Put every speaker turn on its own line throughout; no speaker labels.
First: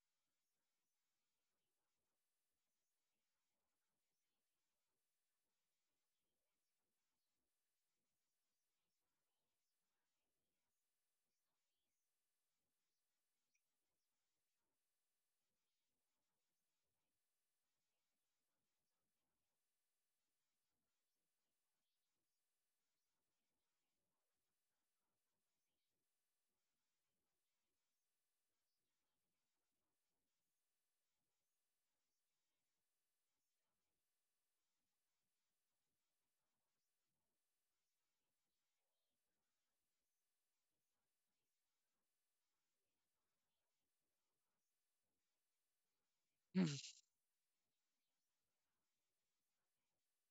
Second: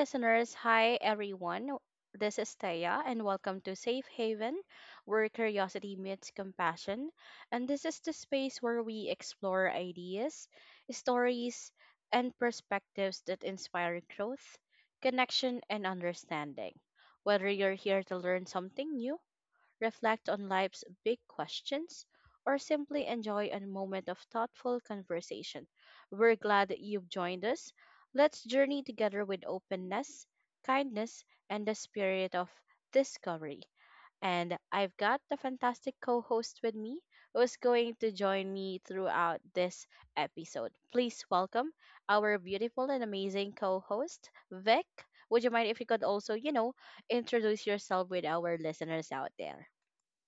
listeners. Hi, everyone. This is Taya, and welcome to Safe Haven, where curiosity meets compassion. And this is the space where we explore ideas, stories, and perspectives that inspire growth, connection, and understanding. Whether you're here to learn something new, reflect on life's big questions, or simply enjoy a moment of thoughtful conversation. We're glad that you've joined us. Let's journey together with openness, kindness, and the spirit of discovery. And I've got the fantastic co host with me who's going to join me throughout this episode. Please welcome our beautiful and amazing co host, Vic. Would you mind if you could also, you know, introduce yourself with our listeners out there?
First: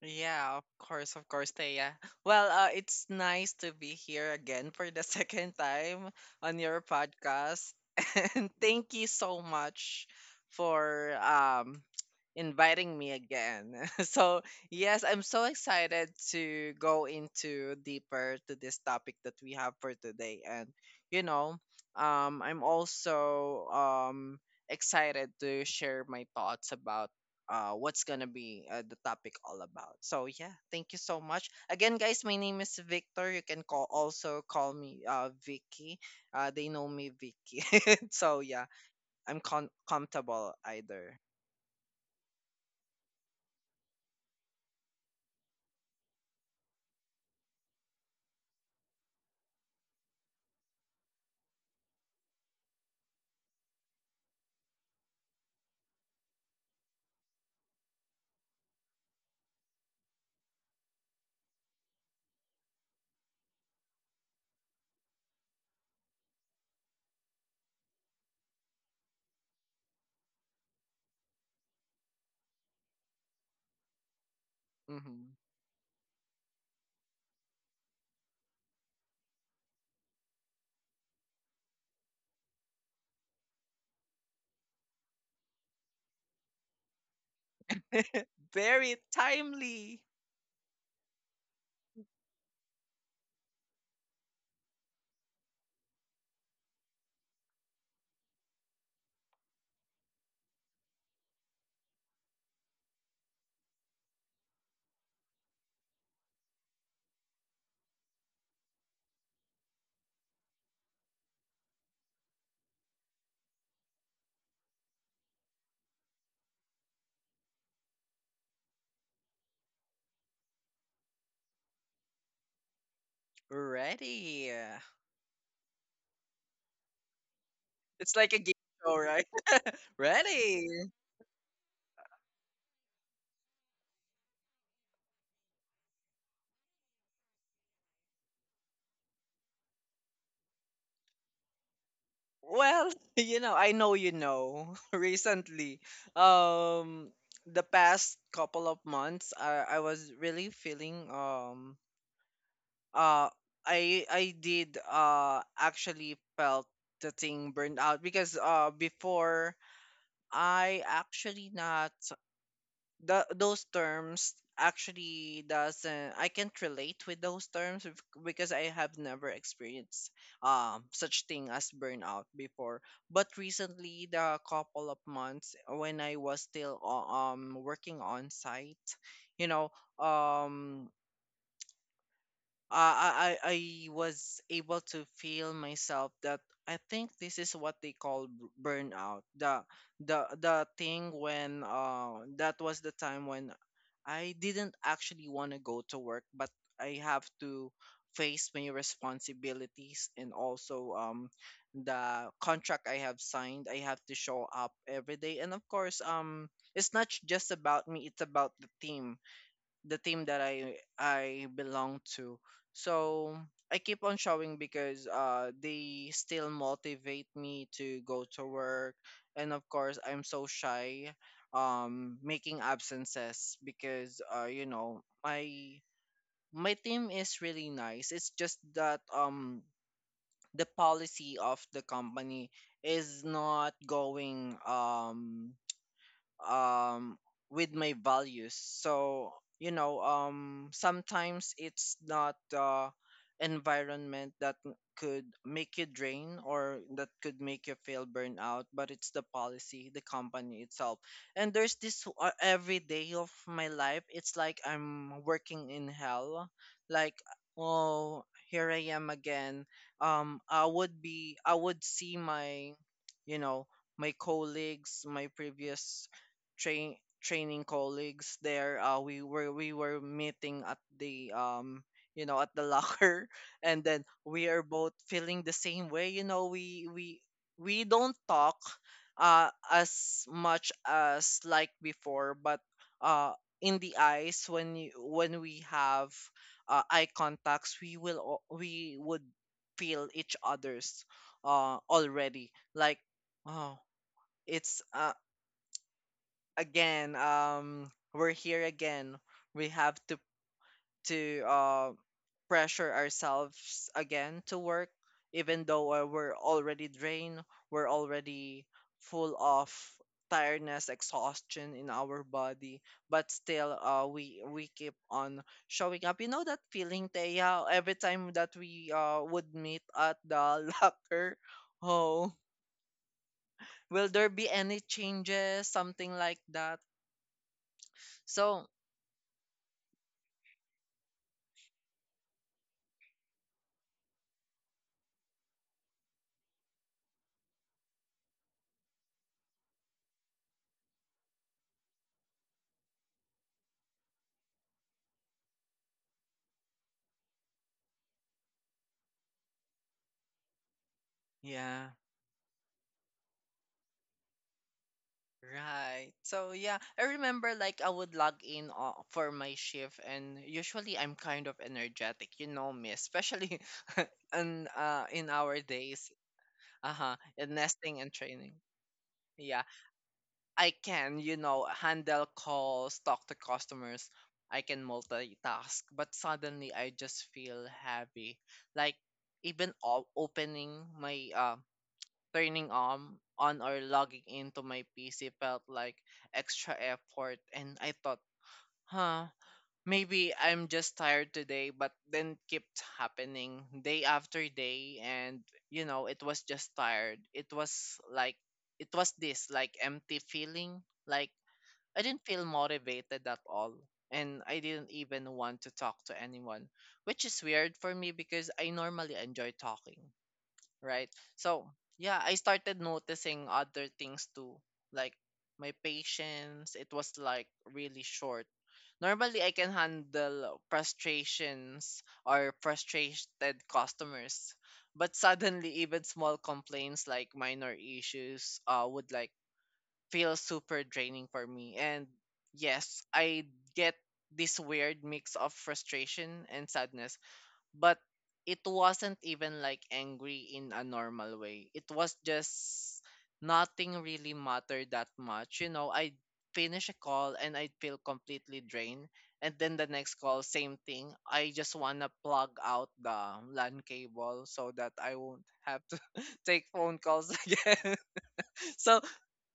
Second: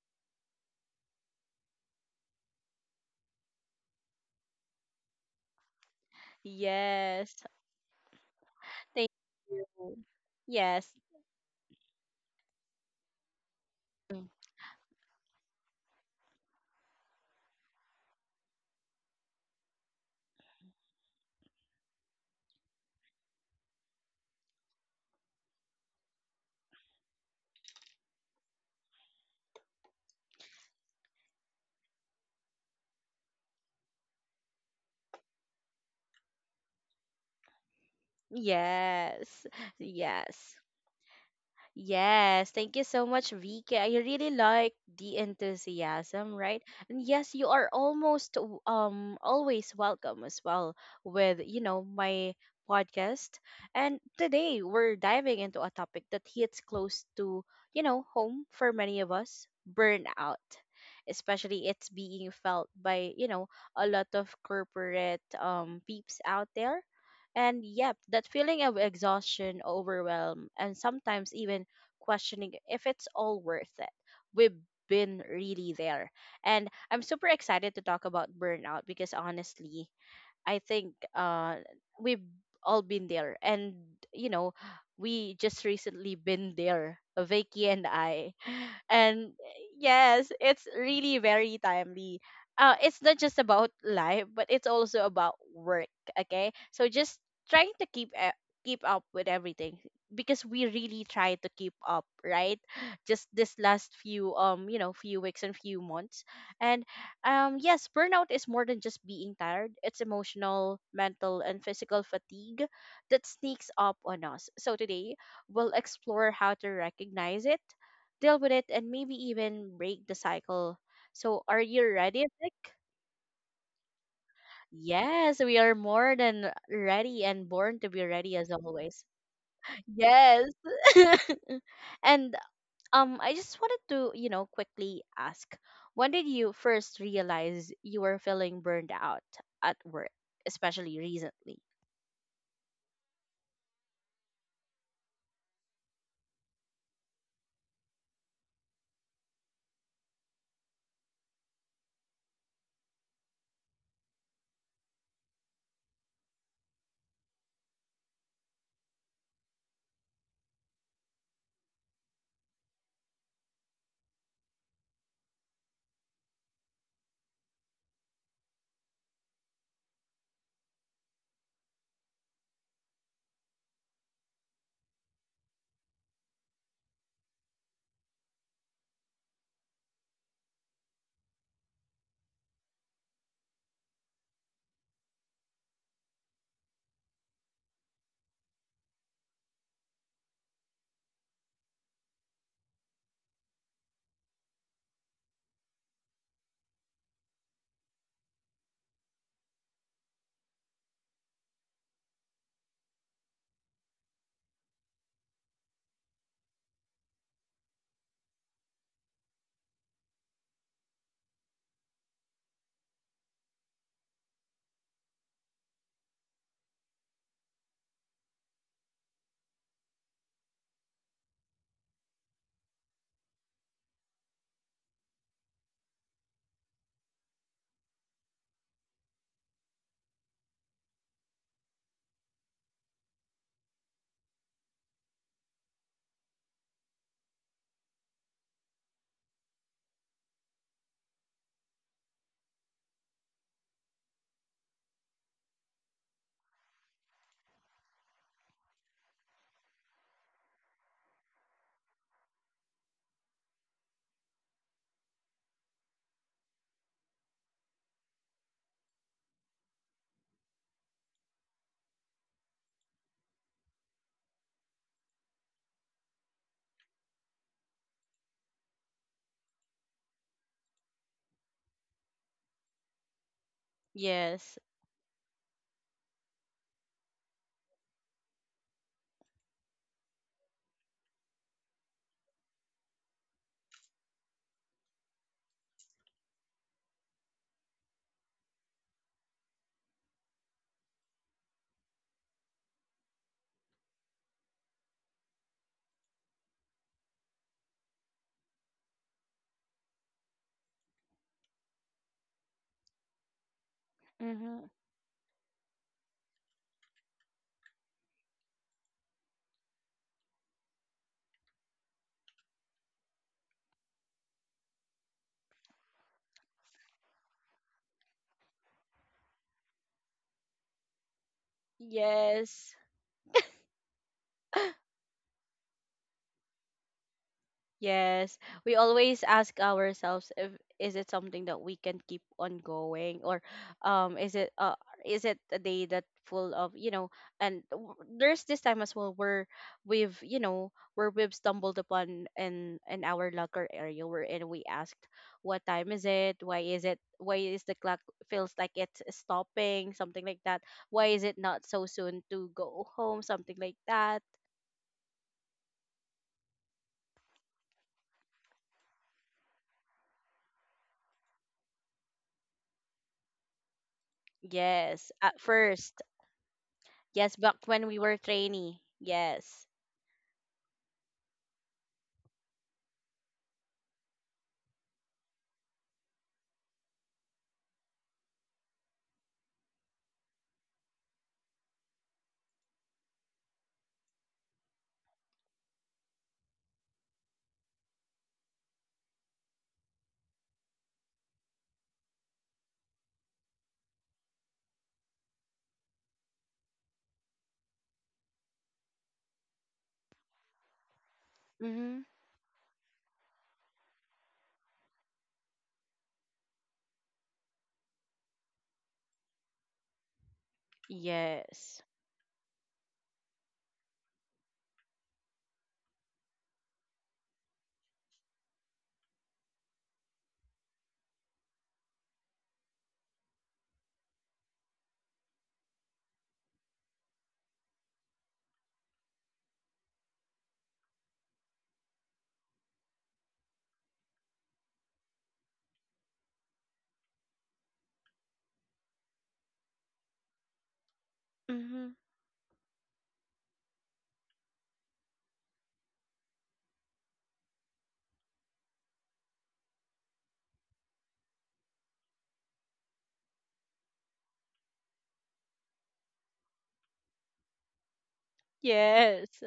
Yeah, of course, Thea. Well, it's nice to be here again for the second time on your
Yes.
podcast. And thank you
Thank
so
you.
much
Yes.
for inviting me again.
Mm.
Yes, I'm so excited to go into deeper to this topic that we have for today. You know, I'm also excited to share my thoughts about what's gonna be the topic all about. So yeah, thank you so much again, guys. My name is Victor. You can call also call me Vicky. They know me Vicky. So yeah, I'm
Yes.
comfortable
Yes.
either.
Yes, thank you so much, Vika. I really like the enthusiasm, right? And yes, you are almost always welcome as well with, you know, my podcast. And today we're diving into a topic that hits close to, you know, home for many of us, burnout. Especially it's being felt by, you know, a lot of corporate peeps out there. And yep, that feeling of exhaustion, overwhelm, and sometimes even questioning if it's all worth it. We've been
Hmm.
really there. And I'm super excited to talk about burnout because honestly, I think we've all been there. And, you know, we just recently been there, Vicky and I
Very
and
timely.
yes, it's really very timely. It's not just about life, but it's also about work. Okay, so just trying to keep keep up with everything because we really try to keep up, right? Just this last few few weeks and few months, and yes, burnout is more than just being tired. It's emotional, mental, and physical fatigue that sneaks up on us. So today we'll explore how to recognize it, deal with it, and maybe even break the cycle. So, are you ready, Vic?
Ready.
Yes, we are more than ready and born to be
It's like a
ready
game
as
show,
always.
right?
Yes.
Ready.
And I just wanted to, you know, quickly ask, when did you first realize you were feeling burned out at work, especially recently?
Well, you know, I know you know. Recently, um, the past couple of months, I was really feeling uh I did actually felt the thing burned out because before I actually not the those terms actually doesn't I can't relate with those terms because I have never experienced such thing as burnout before. But recently, the couple of months when I was still working on site, you know, um I was able to feel myself that I think this is what they call burnout. The thing when that was the time when I didn't actually want to go to work, but I have to face my responsibilities and also the contract I have signed. I have to show up every day, and of course, it's not just about me; it's about the team that I belong to. So I keep on showing because they still motivate me to go to work, and of course I'm so shy making absences because you know my team is really nice. It's just that the policy of the company is not going um with my values. So you know, sometimes it's not the environment that could make you drain or that could make you feel burnout, but it's the policy the company itself. And there's this every day of my life it's like I'm working in hell. Like, oh, here I am again. I would be I would see my, you know, my colleagues, my previous train training colleagues there. We were meeting at the you know at the locker, and then we are
Yes.
both feeling the same way, you know, we we don't talk as much as like before, but uh in the eyes when you when we have eye contacts we will we would feel each other's already, like, oh, it's again, we're here again. We have to to uh, pressure ourselves again to
Mm-hmm.
work, even though we're already drained. We're already full of tiredness, exhaustion in our body, but still, we keep on showing up. You know that feeling, Teya, every time that we would meet at the locker. Oh,
Yes.
will there be any changes, something like that?
Yes,
So,
we always ask ourselves, if is it something that we can keep on going, or um is it uh is it a day that full of, you know, and there's this time as well where we've, you know, where we've stumbled upon in our locker area wherein we asked, what time is it? Why is it? Why is the clock feels like it's stopping, something like that? Why is it not
yeah.
so soon to go home, something like that?
Right. So yeah, I remember like I would log in for my shift, and usually I'm kind of energetic, you know me, especially
Yes,
in
at
our days,
first.
uh-huh,
Yes,
in
back when
nesting
we
and
were
training.
trainee.
Yeah,
Yes.
I can, you know, handle calls, talk to customers. I can multitask, but suddenly I just feel heavy. Like even opening my turning on or logging into my PC felt like extra effort, and I thought, huh, maybe I'm just tired today, but then it kept happening day after day, and you know, it was just tired. It was like it was this like empty feeling, like I
Mm-hmm.
didn't feel motivated at all. And I didn't even want to talk to anyone, which is weird for me because I normally enjoy talking, right? So
Yes.
yeah, I started noticing other things too, like my patience, it was like really short. Normally, I can handle frustrations or frustrated customers, but suddenly, even small complaints like minor issues would like feel super draining for me. And yes, I get this weird mix of frustration and sadness, but it wasn't even like angry in a normal way. It
Mm-hmm.
was just nothing really mattered that much. You know, I'd finish a call and I'd feel completely drained. And then the next call, same thing. I just wanna plug out the LAN cable so that I won't have to take phone calls again. So
Yes.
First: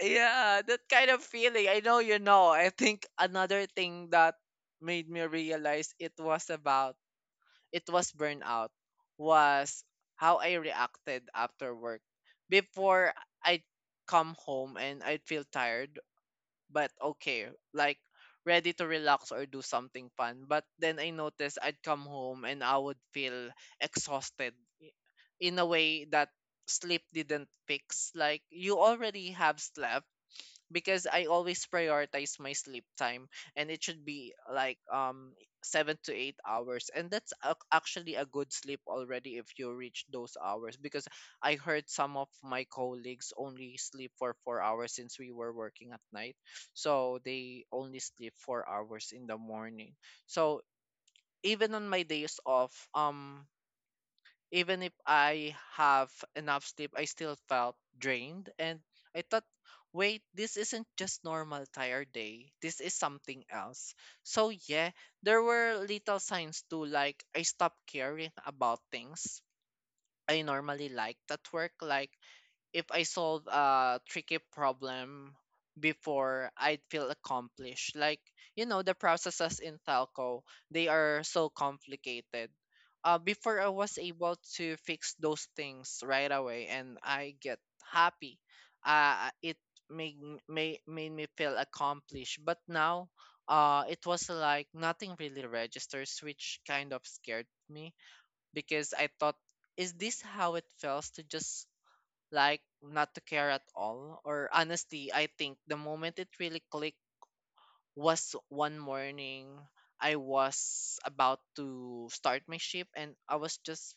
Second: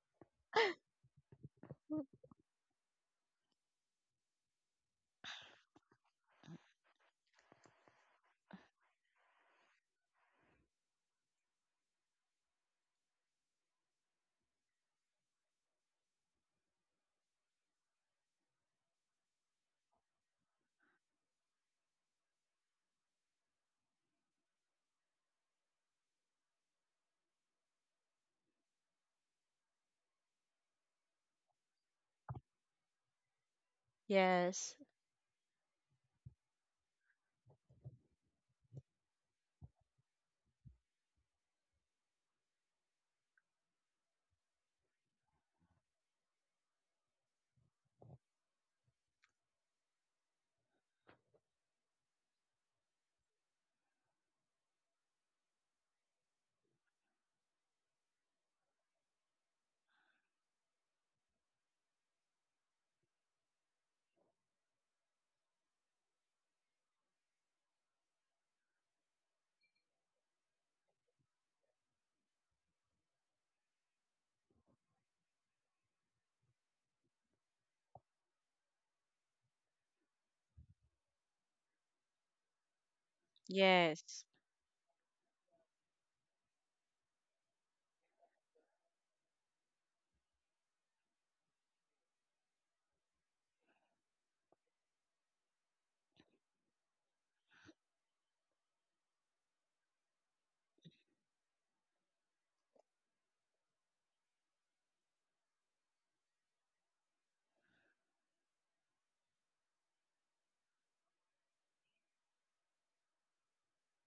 yeah, that kind of feeling. I know you know. I think another thing that made me realize it was about it was burnout was how I reacted after work. Before I'd come home and I'd feel tired, but okay, like ready to relax or do something fun. But then I noticed I'd come home and I would feel exhausted i- in a way that sleep didn't fix. Like you already have slept because I always prioritize my sleep time, and it should be
Yes.
like 7 to 8 hours, and that's actually a good sleep already if you reach those hours because I heard some of my colleagues only sleep for 4 hours since we were working at night, so they only sleep 4 hours in the morning. So even on my days off, even if I have enough sleep, I still felt drained. And I thought, wait, this isn't just normal tired day. This is something else. So yeah, there were little signs too, like I stopped caring about things I normally liked at work, like if I solve a tricky problem, before I'd feel accomplished. Like, you know, the processes in Talco, they are so complicated. Before I was
Yes.
able to fix those things right away and I get happy. Uh, it made, made, made me feel accomplished. But now, it was like nothing really registers, which kind of scared me because I thought, is this how it feels to just like not to care at all? Or honestly, I think the moment it really clicked was one morning I was about to start my shift and I was just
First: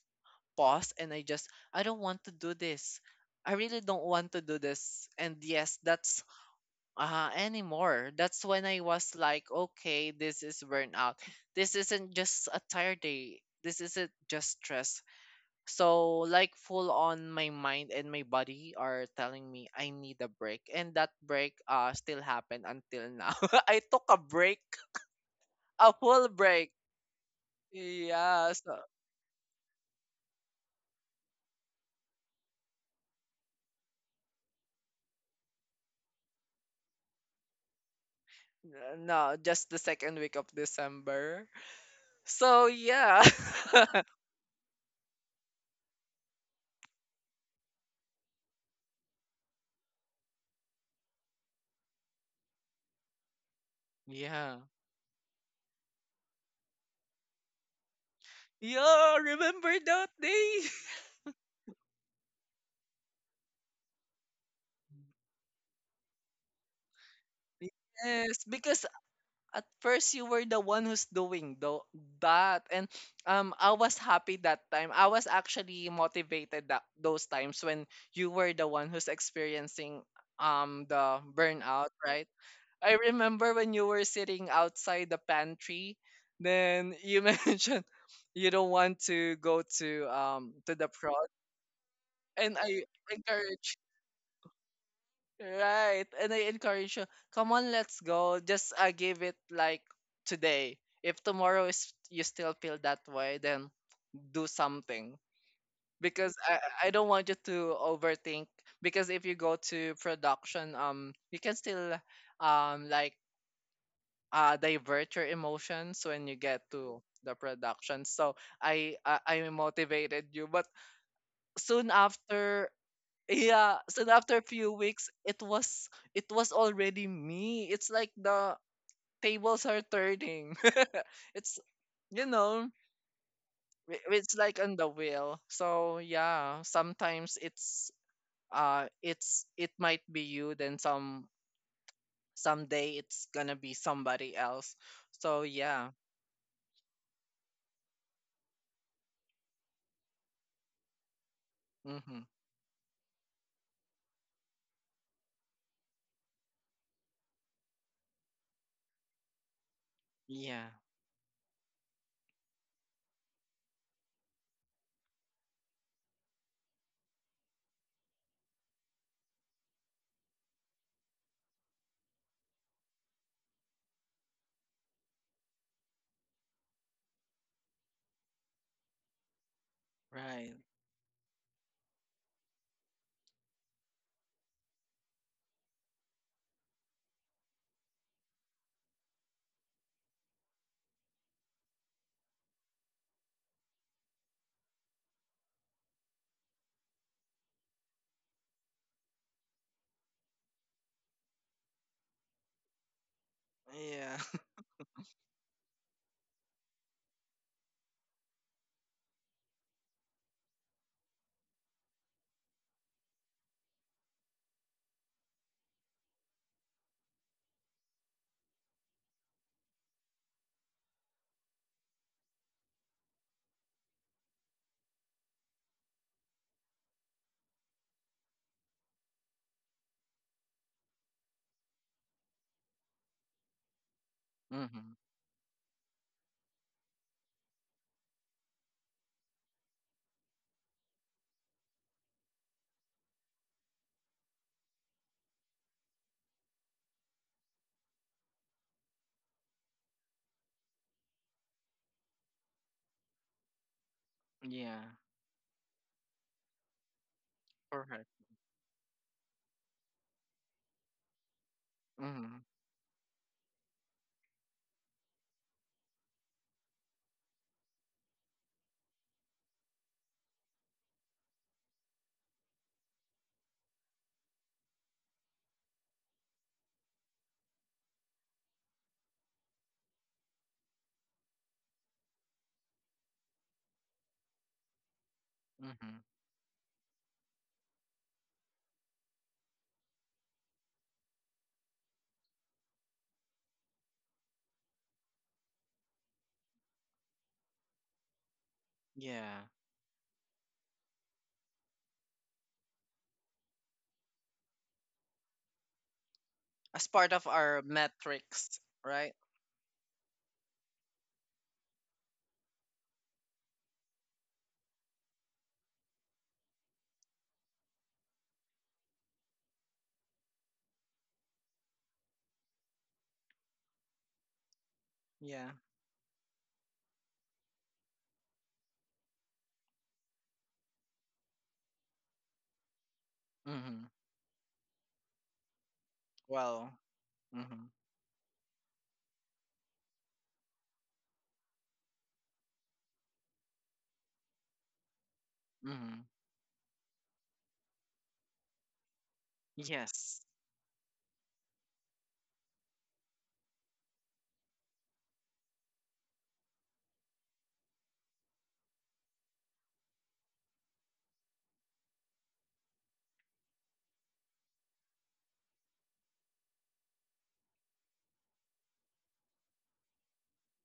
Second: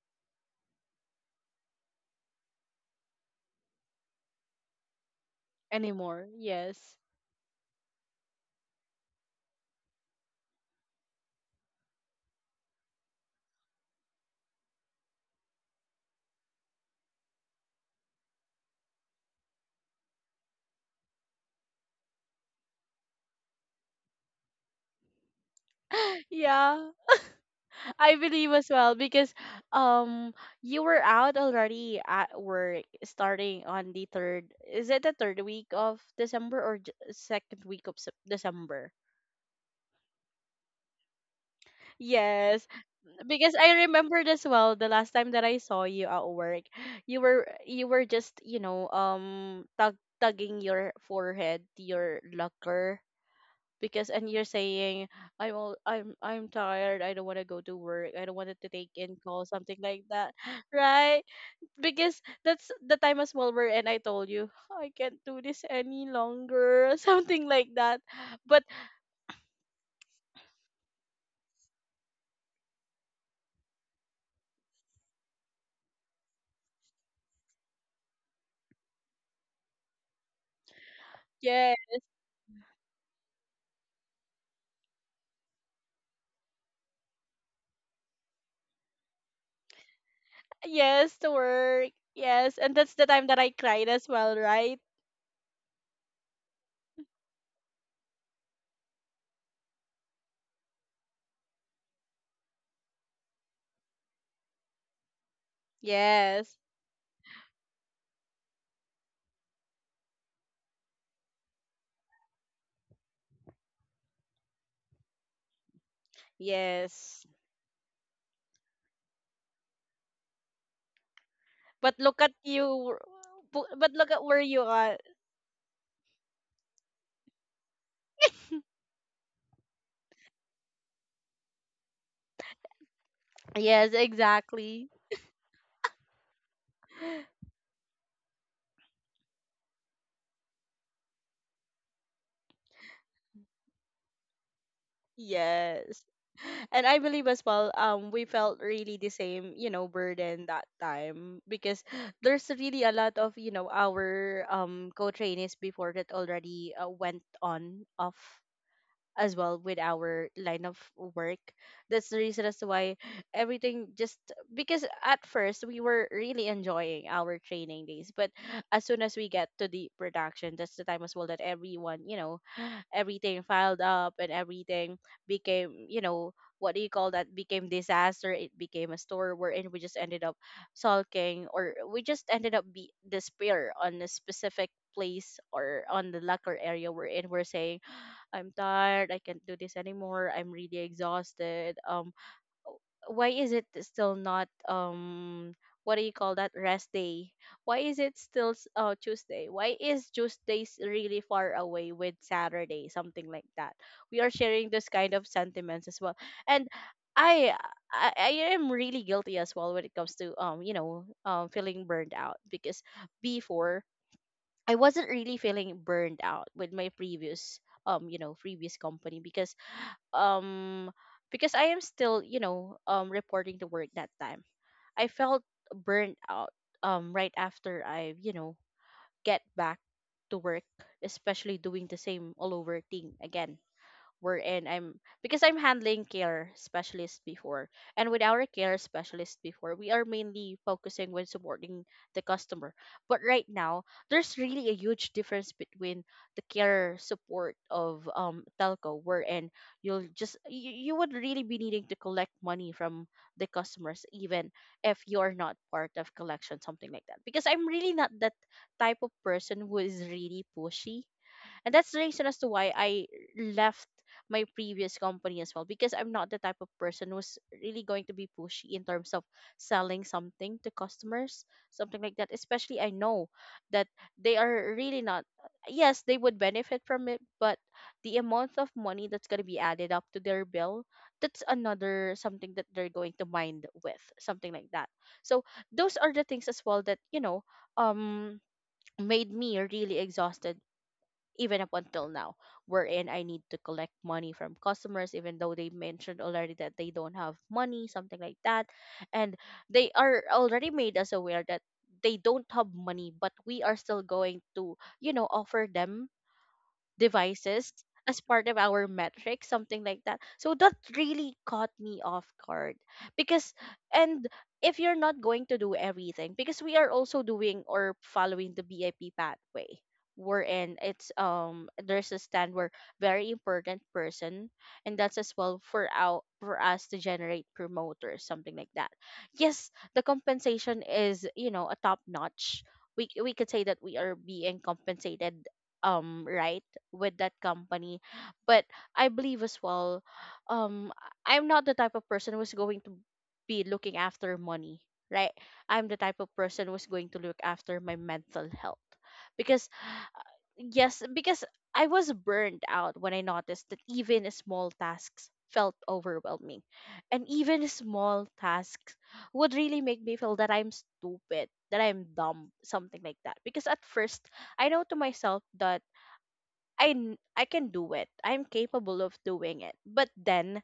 paused, and I just, I don't want to do this. I really don't want to do this. And yes, that's
Anymore. Yes.
anymore. That's when I was like, okay, this is burnout. This isn't just a tired day. This isn't just stress. So like full on my mind and my body are telling me I need a break, and that break still happened until now. I took a break, a full break.
Yeah. I believe
Yeah,
as
so
well because um you were out already at work starting on the third, is it the third week of December or second week of December?
no, just the second week of December. So
Yes,
yeah.
because I remembered as well the last time that I saw you at work, you were just, you know, tug, tugging your forehead, your locker, because and you're
Yeah.
saying, I'm all, I'm tired. I don't want to go to work. I don't want to take
Yeah,
in call,
remember
something
that
like that,
day?
right? Because that's the time as well where and I told you I can't do this any longer, something like that.
Yes,
But
because at first you were the one who's doing that, and I was happy that time. I was actually motivated that those times when you were the one who's experiencing the
yeah,
burnout, right? I remember when you were sitting outside the pantry, then you mentioned you don't want to go to the
yes,
prod
to work.
and
Yes, and
I
that's the time that I
encourage
cried as well, right?
Right. And I encourage you, come on, let's go. Just give it like today. If tomorrow is you still feel that way, then do something. Because
Yes,
I don't want you to overthink. Because if you go to production, you can still um like divert your emotions when you get to
yes.
the production. So I motivated you, but soon
But look at
after,
you.
yeah.
But
So
look at
after
where
a
you
few
are.
weeks it was already me. It's like the tables are turning. It's, you know,
Yes,
it's like on the
exactly.
wheel. So yeah, sometimes it's it might be you, then someday it's gonna be somebody else. So yeah.
Yes. And I believe as well, we felt really the same, you know, burden that time because
Mm-hmm.
there's really a lot of, you know, our co-trainees before that already went on off as well with our line
Yeah.
of work. That's the reason as to why everything just, because at first we were really enjoying our training days, but as soon as we get to the production, that's the time as well that everyone, you know, everything filed up and everything became, you know, what do you call that? Became disaster. It became a store wherein we just ended up
Right.
sulking, or we just ended up be despair on a specific place or on the locker area we're in. We're saying, I'm tired, I can't do this anymore, I'm really exhausted. Um, why is it still not um, what do you call that, rest day? Why is it still Tuesday? Why is Tuesdays really far away with Saturday? Something like that.
Yeah.
We are sharing this kind of sentiments as well. And I I am really guilty as well when it comes to you know feeling burned out because before I wasn't really feeling burned out with my previous you know previous company um because I am still, you know, reporting to work that time. I felt burned out right after I, you know, get back to work, especially doing the same all over thing again wherein
Mm-hmm.
I'm, because I'm handling care specialist before. And with our care specialist before, we are mainly focusing when supporting the customer. But right now, there's really a huge difference between the care support of telco, wherein you'll just you would really be needing to collect money from the customers, even
Yeah.
if you're not part of collection, something like that, because I'm really not
Correct.
that type of person who is really pushy. And that's the reason as
Mm-hmm.
to why I left my previous company as well, because I'm not the type of person who's really going to be pushy in terms of selling something to customers, something like that. Especially I know that they are really not, yes, they would benefit from it, but the amount of money that's going to be added up to their bill, that's another something that they're going to mind with, something like that. So those
Mm-hmm.
are the things as well that, you know, um made me really exhausted even up until now, wherein I need to collect money from customers, even though they mentioned already that they don't have money, something like that. And
Yeah.
they are already made us aware that they don't have money, but we are still going to, you know, offer them
As part of our
devices as part of
metrics.
our
Right.
metrics, something like that. So that really caught me off guard because, and if you're not going to do everything, because we are also doing or following the BIP pathway, wherein it's there's a stand where very important person, and that's as
Yeah.
well for our for us to generate promoters, something like that. Yes, the compensation is, you know, a top notch. We could say that
Mm-hmm.
we are being compensated right
Well.
with that
Mm-hmm.
company. But I believe as well, um, I am not the type of person who's going to be looking after money, right? I'm the
Mm-hmm.
type of person who's going to look after my mental health. Because,
Yes.
yes, because I was burned out when I noticed that even small tasks felt overwhelming. And even small tasks would really make me feel that I'm stupid, that I'm dumb, something like that. Because at first, I know to myself that I can do it. I'm capable of doing it. But then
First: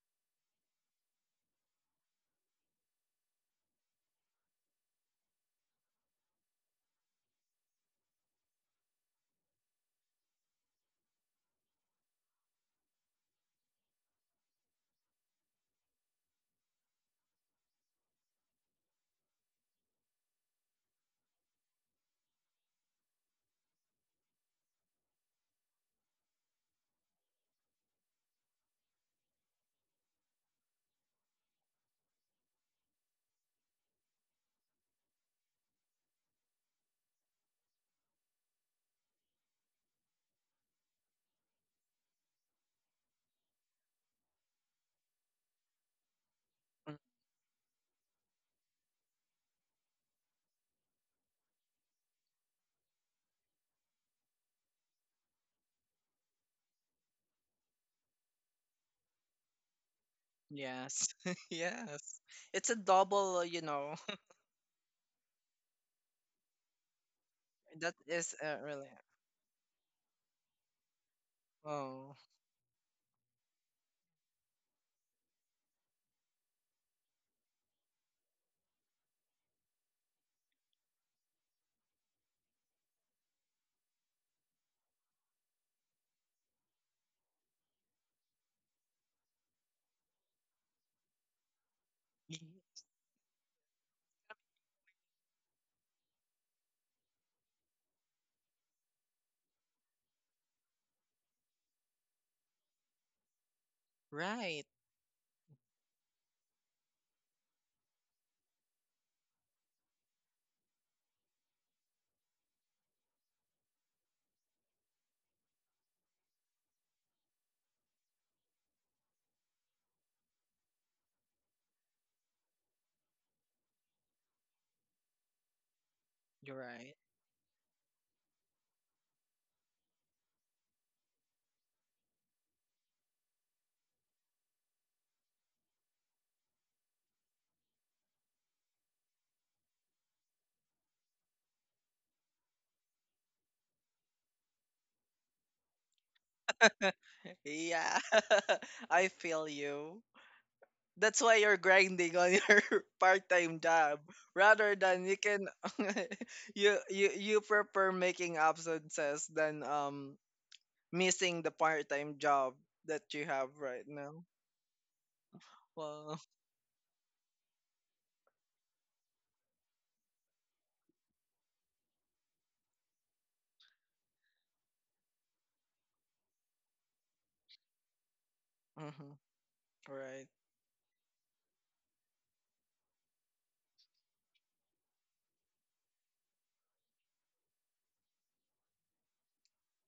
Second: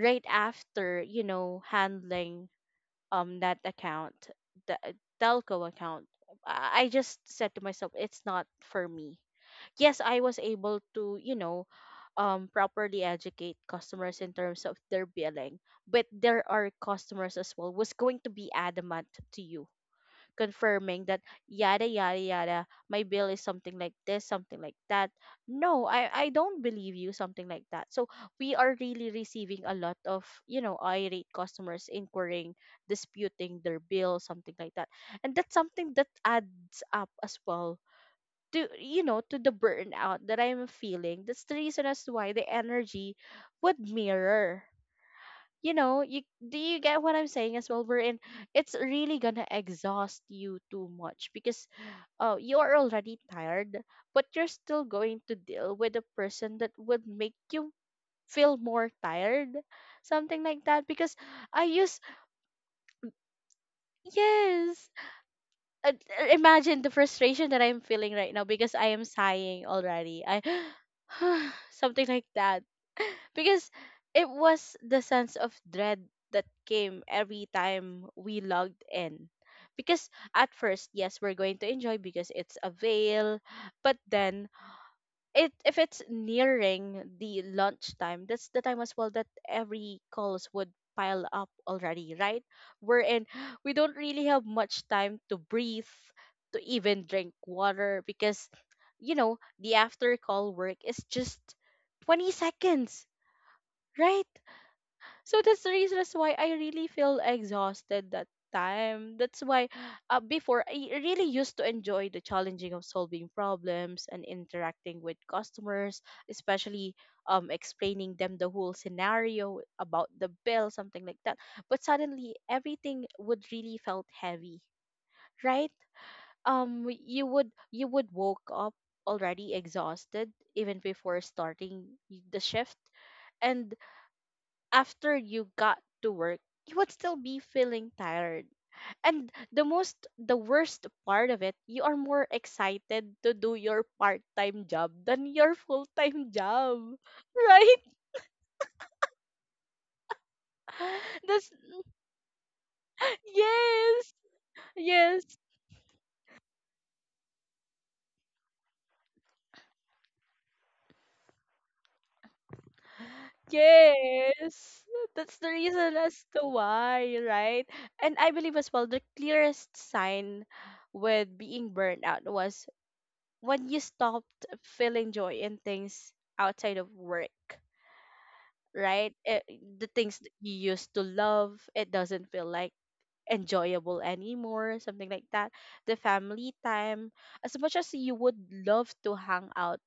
right after, you know, handling that account, the telco account, I just said to myself, it's not for me. Yes, I was able to, you know, properly educate customers in terms of their billing, but there are customers as well who's going to be adamant to you, confirming that, yada yada yada, my bill is something like this, something like that, no, I don't believe you, something like that. So we are really receiving a lot of, you know, irate customers inquiring, disputing their bill, something like that. And that's something that adds up as well to, you know, to the burnout that I'm feeling. That's the reason as to why the energy would mirror, you know, you, do you
Mm.
get what I'm saying as well, we're in it's really gonna exhaust you too much because you're already tired, but you're still going to deal with a person that would make you feel more tired, something like that,
Yes.
because I use.
Yes. It's a double. You know.
Yes. uh, Imagine the frustration that I'm
That
feeling right
is
now because
really.
I am sighing already, I something
Oh.
like that, because it was the sense of dread that came every time we logged in. Because at first, yes, we're going to enjoy because it's a veil, but then it, if it's nearing the lunchtime, that's the time as well that every calls would pile up already,
y-
right? We're in we don't really have much time to breathe, to even drink water because the after call work is just 20 seconds, right?
Right.
So that's the reason that's why I really feel exhausted that time. That's why before I really used to enjoy the challenging of solving problems and interacting with customers, especially explaining them the whole scenario about the bill, something like that. But suddenly everything would really felt heavy, right?
You're
Um
right.
you would you would woke up already exhausted even before starting the shift, and after you got to work, you would still be feeling tired. And the most, the worst part of it, you are more excited to do your part time job than your full time job. Right?
Yeah. I feel you. That's why
That's,
you're grinding on your part-time job
yes,
rather than you
yes,
can you prefer making absences than missing the part-time job that you have right now.
yes. That's the reason as
Wow.
to why, right? And I believe as well, the clearest sign with being burned out was when you stopped feeling joy in things outside of work,
Mm-hmm.
right? It, the things
Right.
that you used to love, it doesn't feel like enjoyable anymore, something like that. The family time, as much as you would love to hang out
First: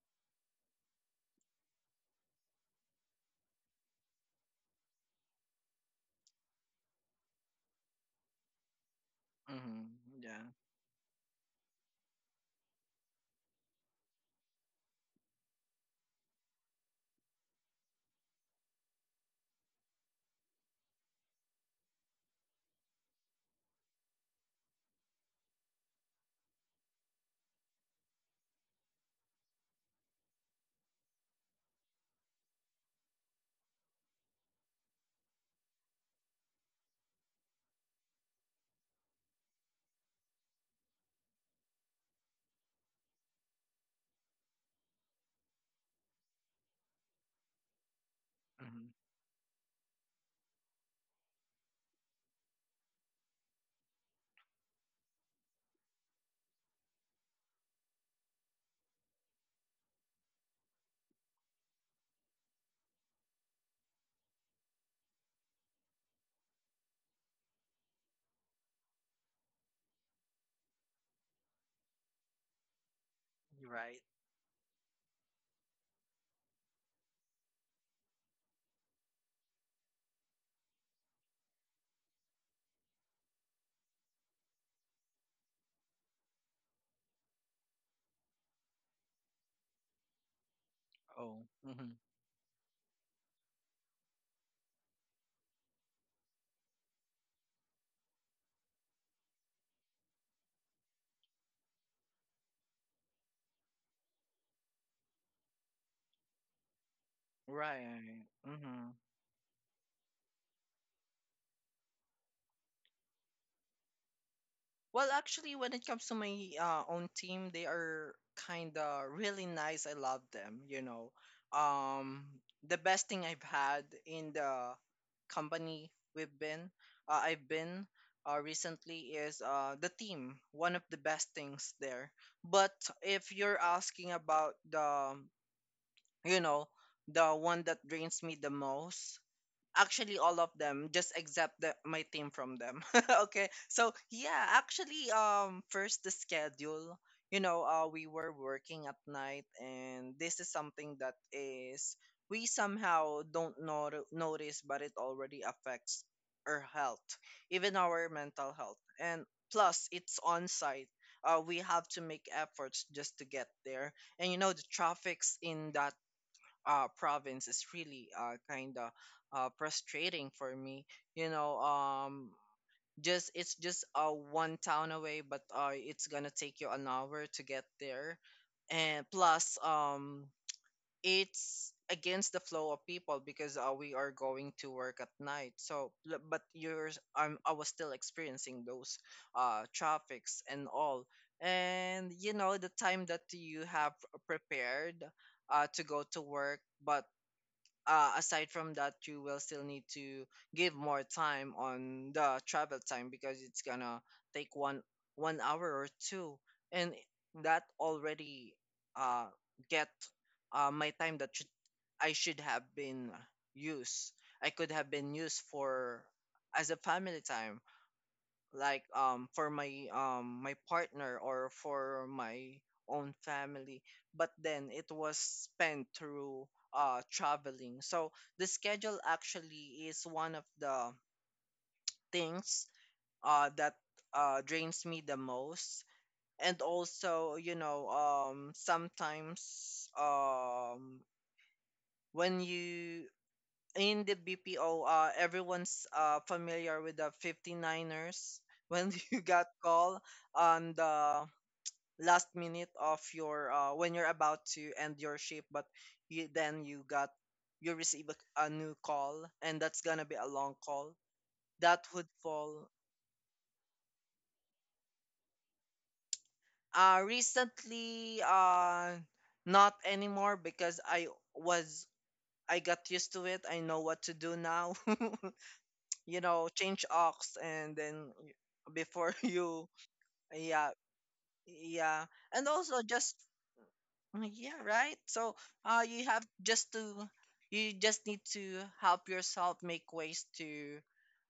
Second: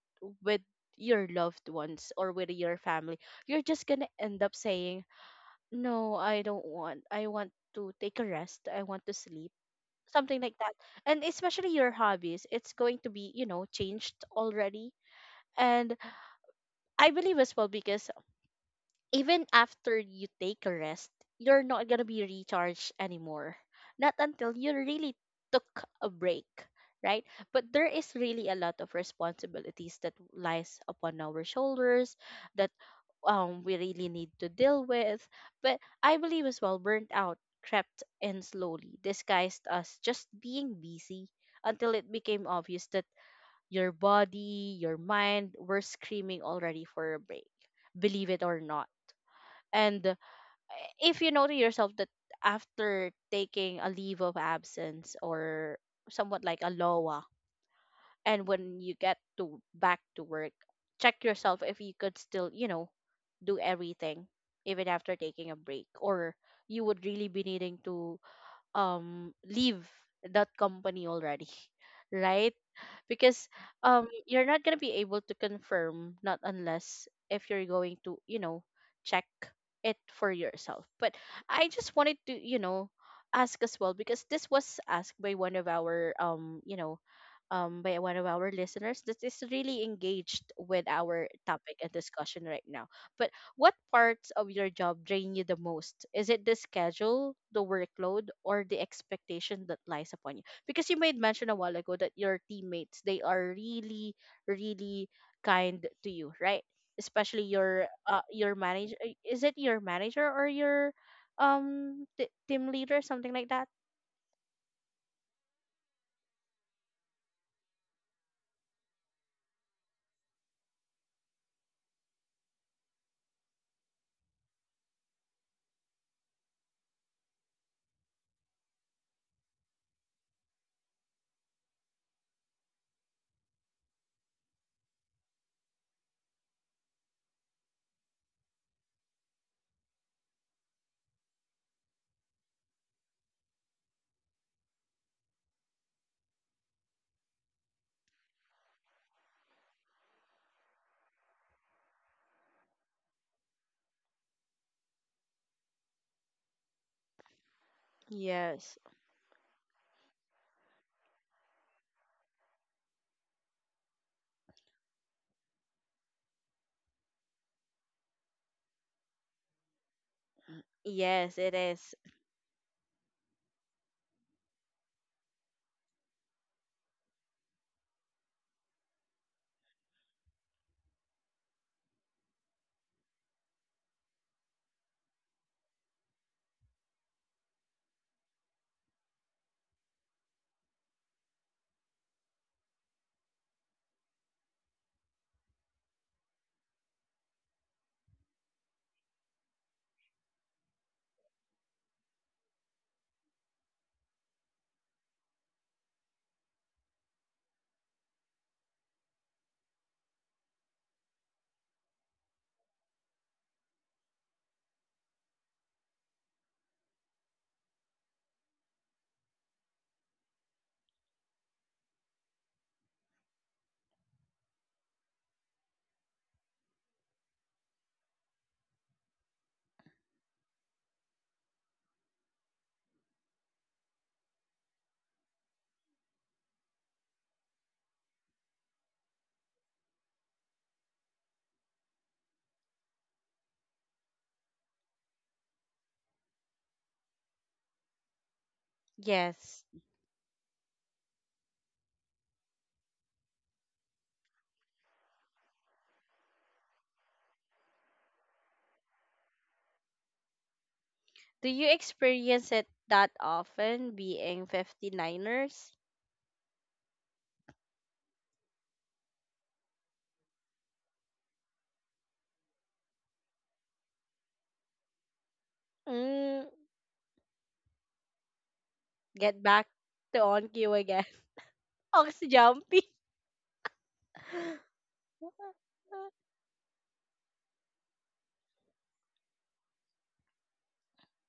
with your loved ones or with your family, you're just gonna end up saying, no, I don't want, I want to take a rest, I want to sleep.
Mm-hmm.
Something
Yeah.
like that. And especially your hobbies, it's going to be, changed already, and I believe as well because even after you take a rest, you're not gonna be recharged anymore. Not until you really took a break, right? But there is really a lot of responsibilities that lies upon our shoulders that we really need to deal with. But I believe as well burnt out crept in slowly, disguised as just being busy until it became obvious that your body, your mind were screaming already for a break, believe it or
Mm-hmm.
not. And if you know to yourself that after taking a leave of absence or somewhat like a LOA, and when you get to back to work, check yourself if you could still, do everything even after taking a break, or you would really be needing to leave that company already, right, because
Right.
you're not going to be able to confirm not unless if you're going to check it for yourself. But I just wanted to ask as well, because this was asked by one of our by one of our listeners that is really engaged with our
Oh.
topic
Mm-hmm.
and discussion right now. But what parts of your job drain you the most? Is it the schedule, the workload, or the expectation that lies upon you? Because you made mention a while ago that your teammates, they are really, really kind to you, right? Especially
Right.
your
Mm-hmm.
manager. Is it your manager or your team leader, something like that?
Well, actually, when it comes to my own team, they are kind of really nice. I love them. You know, um, the best thing I've had in the company we've been, I've been recently is the team. One of the best things there. But if you're asking about the, you know, the one that drains me the most. Actually, all of them, just except the, my team from them. Okay, so yeah, actually, first the schedule. We were working at night, and this is something that is we somehow don't notice, but it already affects our health, even our mental
Yes.
health. And plus, it's on site. We have to make efforts just to get there, and you know the traffic's in that province is really kind of frustrating for me. You
Yes, it
know,
is.
um, just it's just one town away, but it's gonna take you an hour to get there, and plus, it's against the flow of people because we are going to work at night. So, but yours, I was still experiencing those traffics and all. And you know the time that you have prepared to go to work, but aside from that you will still need to give more time on the travel time because it's gonna take one hour or two, and that already uh get my time that should I should have been used I could have been used for as a family time, like for my my partner or for my own family. But then it was spent through traveling. So the schedule actually is one of the things that drains me the most. And also, you know, sometimes, when you in the BPO, everyone's familiar with the 59ers, when you got
Yes.
call on the last minute of your when you're about to end your shift, but then you receive a new call, and that's gonna be a long call.
Do you
That would
experience it
fall.
that often being Fifty Niners?
Recently, not anymore, because was I got used to it. I know what to do now. You
Mm.
know, change ox and then before
Get
you,
back to on
yeah,
cue again.
yeah.
Ox
And also
jumpy.
just yeah, right. So you have just to you just need to help yourself, make ways to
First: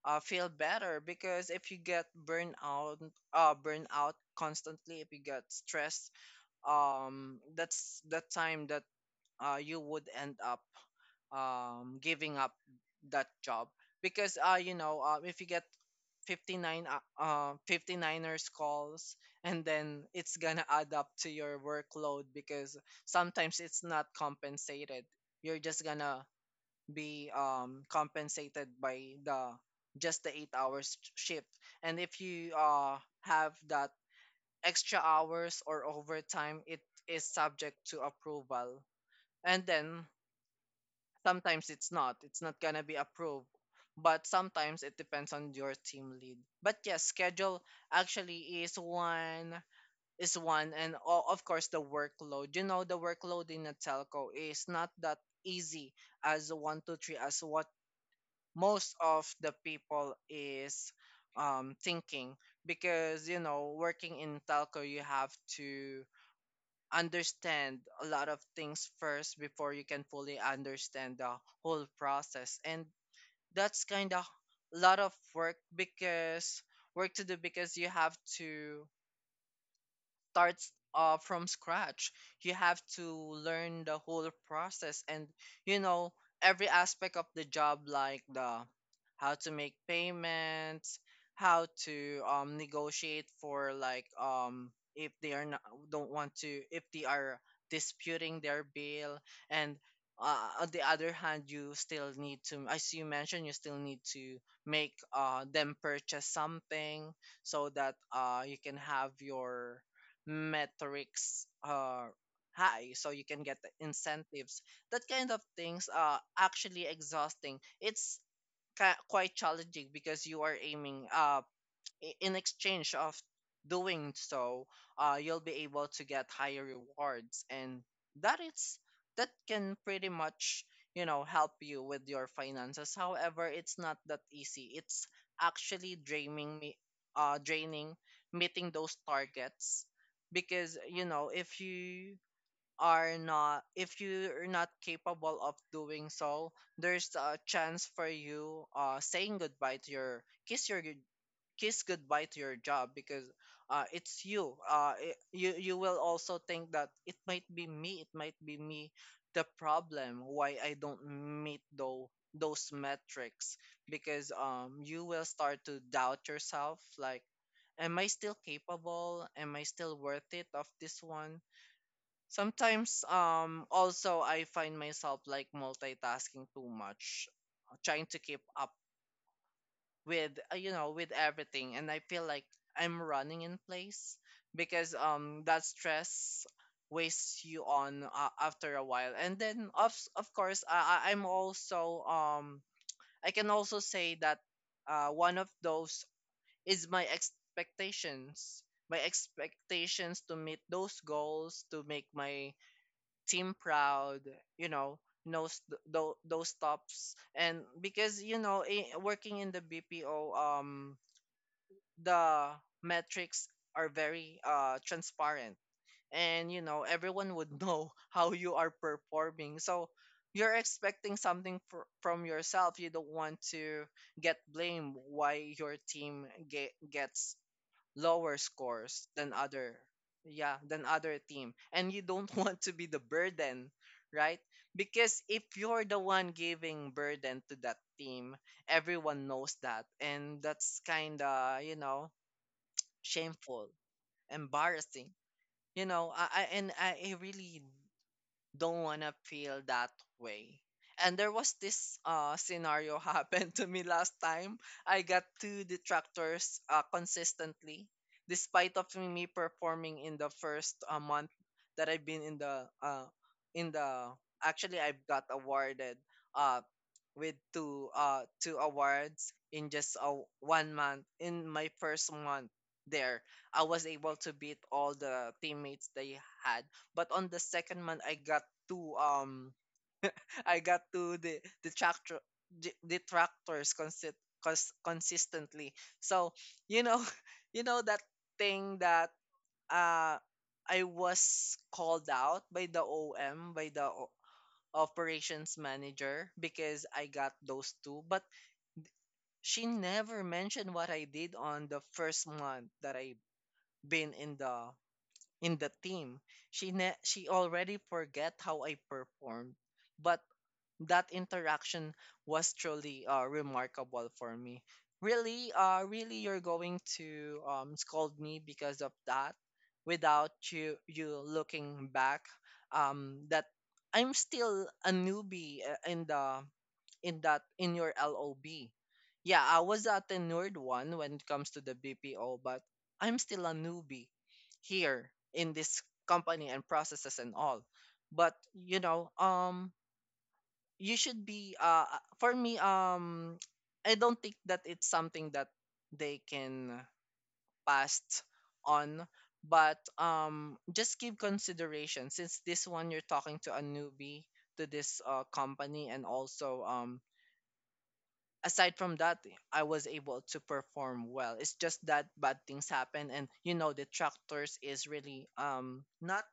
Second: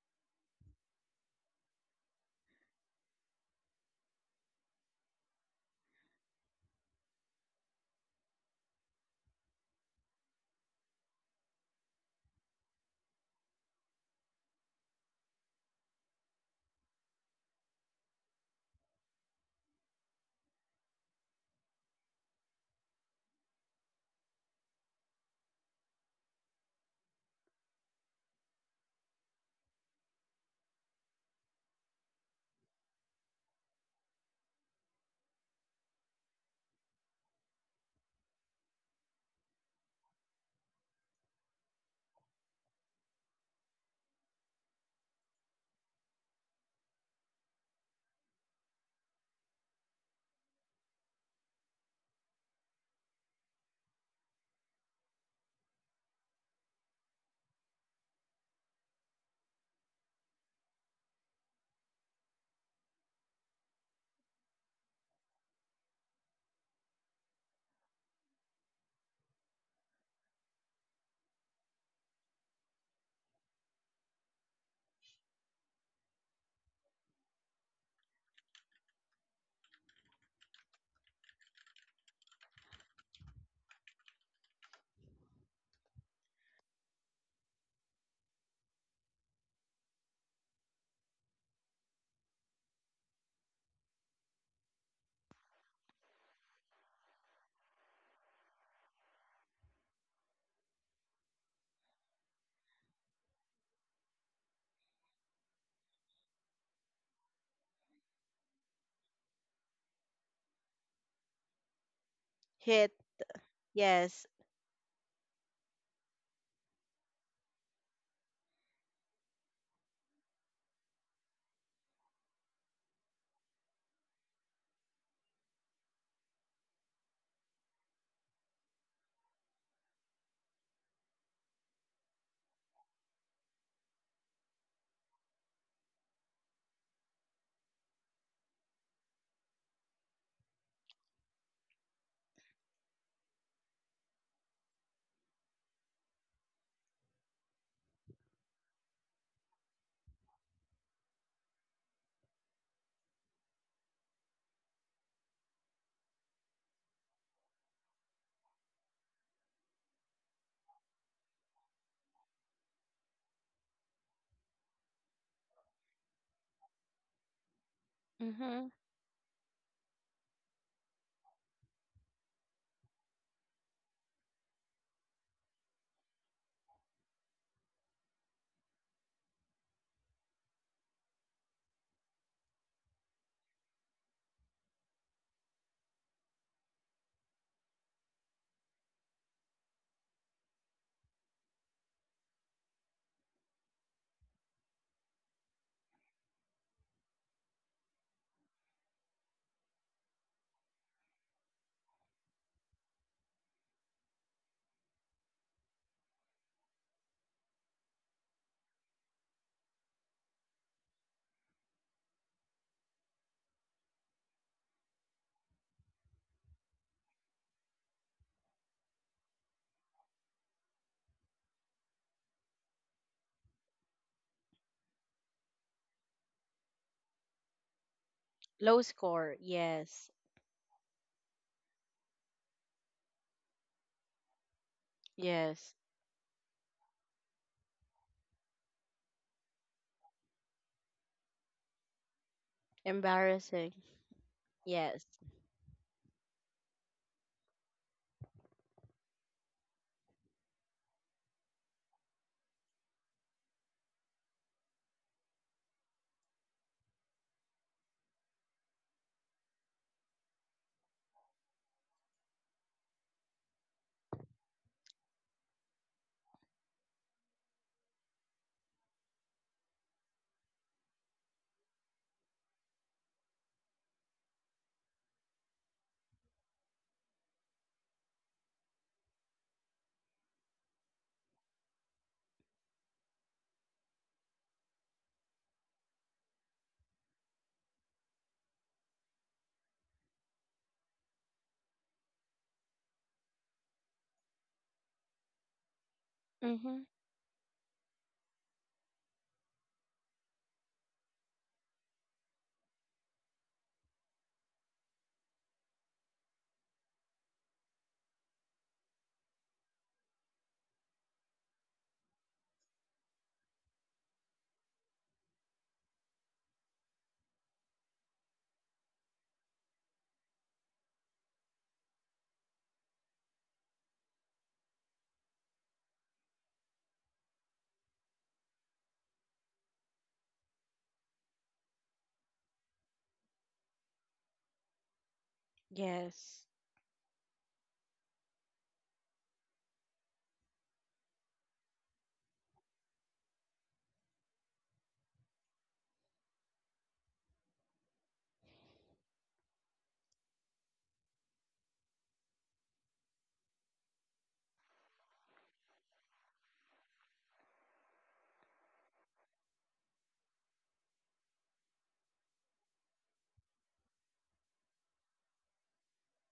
feel better, because if you get burnout constantly, if you get stressed, that's the time that you would end up giving up that job. Because if you get 59 59ers calls, and then it's gonna add up to your workload, because sometimes it's not compensated. You're just gonna be compensated by the just the 8 hours shift. And if you have that extra hours or overtime, it is subject to approval, and then sometimes it's not, it's not gonna be approved. But sometimes it depends on your team lead. But yes, schedule actually is one and of course, the workload. You know, the workload in a telco is not that easy as one two three, as what most of the people is thinking. Because you know, working in telco, you have to understand a lot of things first before you can fully understand the whole process, and that's kind of a lot of work to do because you have to starts from scratch. You have to learn the whole process and, you know, every aspect of the job, like the how to make payments, how to negotiate for, like, if they are not, don't want to, if they are disputing their bill. And on the other hand, you still need to, as you mentioned, you still need to make them purchase something, so that you can have your metrics are high,
Hit.
so you can get the
Yes.
incentives. That kind of things are actually exhausting. It's quite challenging because you are aiming, in exchange of doing so, you'll be able to get higher rewards, and that is that can pretty much, you know, help you with your finances. However, it's not that easy. It's actually draining me, draining meeting those targets. Because you know, if you're not capable of doing so, there's a chance for you saying goodbye to your kiss goodbye to your job. Because it's you. You you will also think that it might be me. It might be me the problem why I don't meet though those metrics. Because you will start to doubt yourself, like, am I still
Mm-hmm.
capable? Am I still worth it of this one? Sometimes, also, I find myself like multitasking too much, trying to keep up with, you know, with everything. And I feel like I'm running in place, because that stress wastes you on after a while. And then, of course, I'm also I can also say that one of those is my expectations. My expectations to meet those goals, to make my team proud, you know, those those tops. And because you know, working in the BPO, the metrics are very transparent. And you know, everyone would know how you are performing, so you're expecting something from yourself. You don't want to get blamed why your team gets lower
Low
scores than
score.
other,
Yes.
yeah, than other team. And you don't want to be the burden, right? Because if
Yes.
you're the one giving burden to that team, everyone knows that, and that's kind of, you know, shameful,
Embarrassing. Yes.
embarrassing. You know, I and I I really don't wanna feel that way. And there was this scenario happened to me last time. I got 2 detractors consistently, despite of me performing in the first month that I've been in the in the actually I've got awarded uh with 2 awards in just a 1 month. In my 1st month there, I was able to beat all the teammates they had. But on the 2nd month, I got two I got two the detractors consistently. So, you know, you know that thing that uh I was called out by the OM, by the operations manager,
Mm-hmm.
because I got those two. But she never mentioned what I did on the 1st month that I been in the team. She already forget how I performed, but that interaction was truly remarkable for me. Really, really, you're going to scold me because of that, without you looking back. That I'm still a newbie in the in your LOB. Yeah, I was a tenured one when it comes to the BPO, but I'm still a newbie here in this
Yes.
company and processes and all. But you know, you should be for me, I don't think that it's something that they can pass on. But just give consideration since this one, you're talking to a newbie to this company. And also, aside from that, I was able to perform well. It's just that bad things happen, and you know, the tractors is really not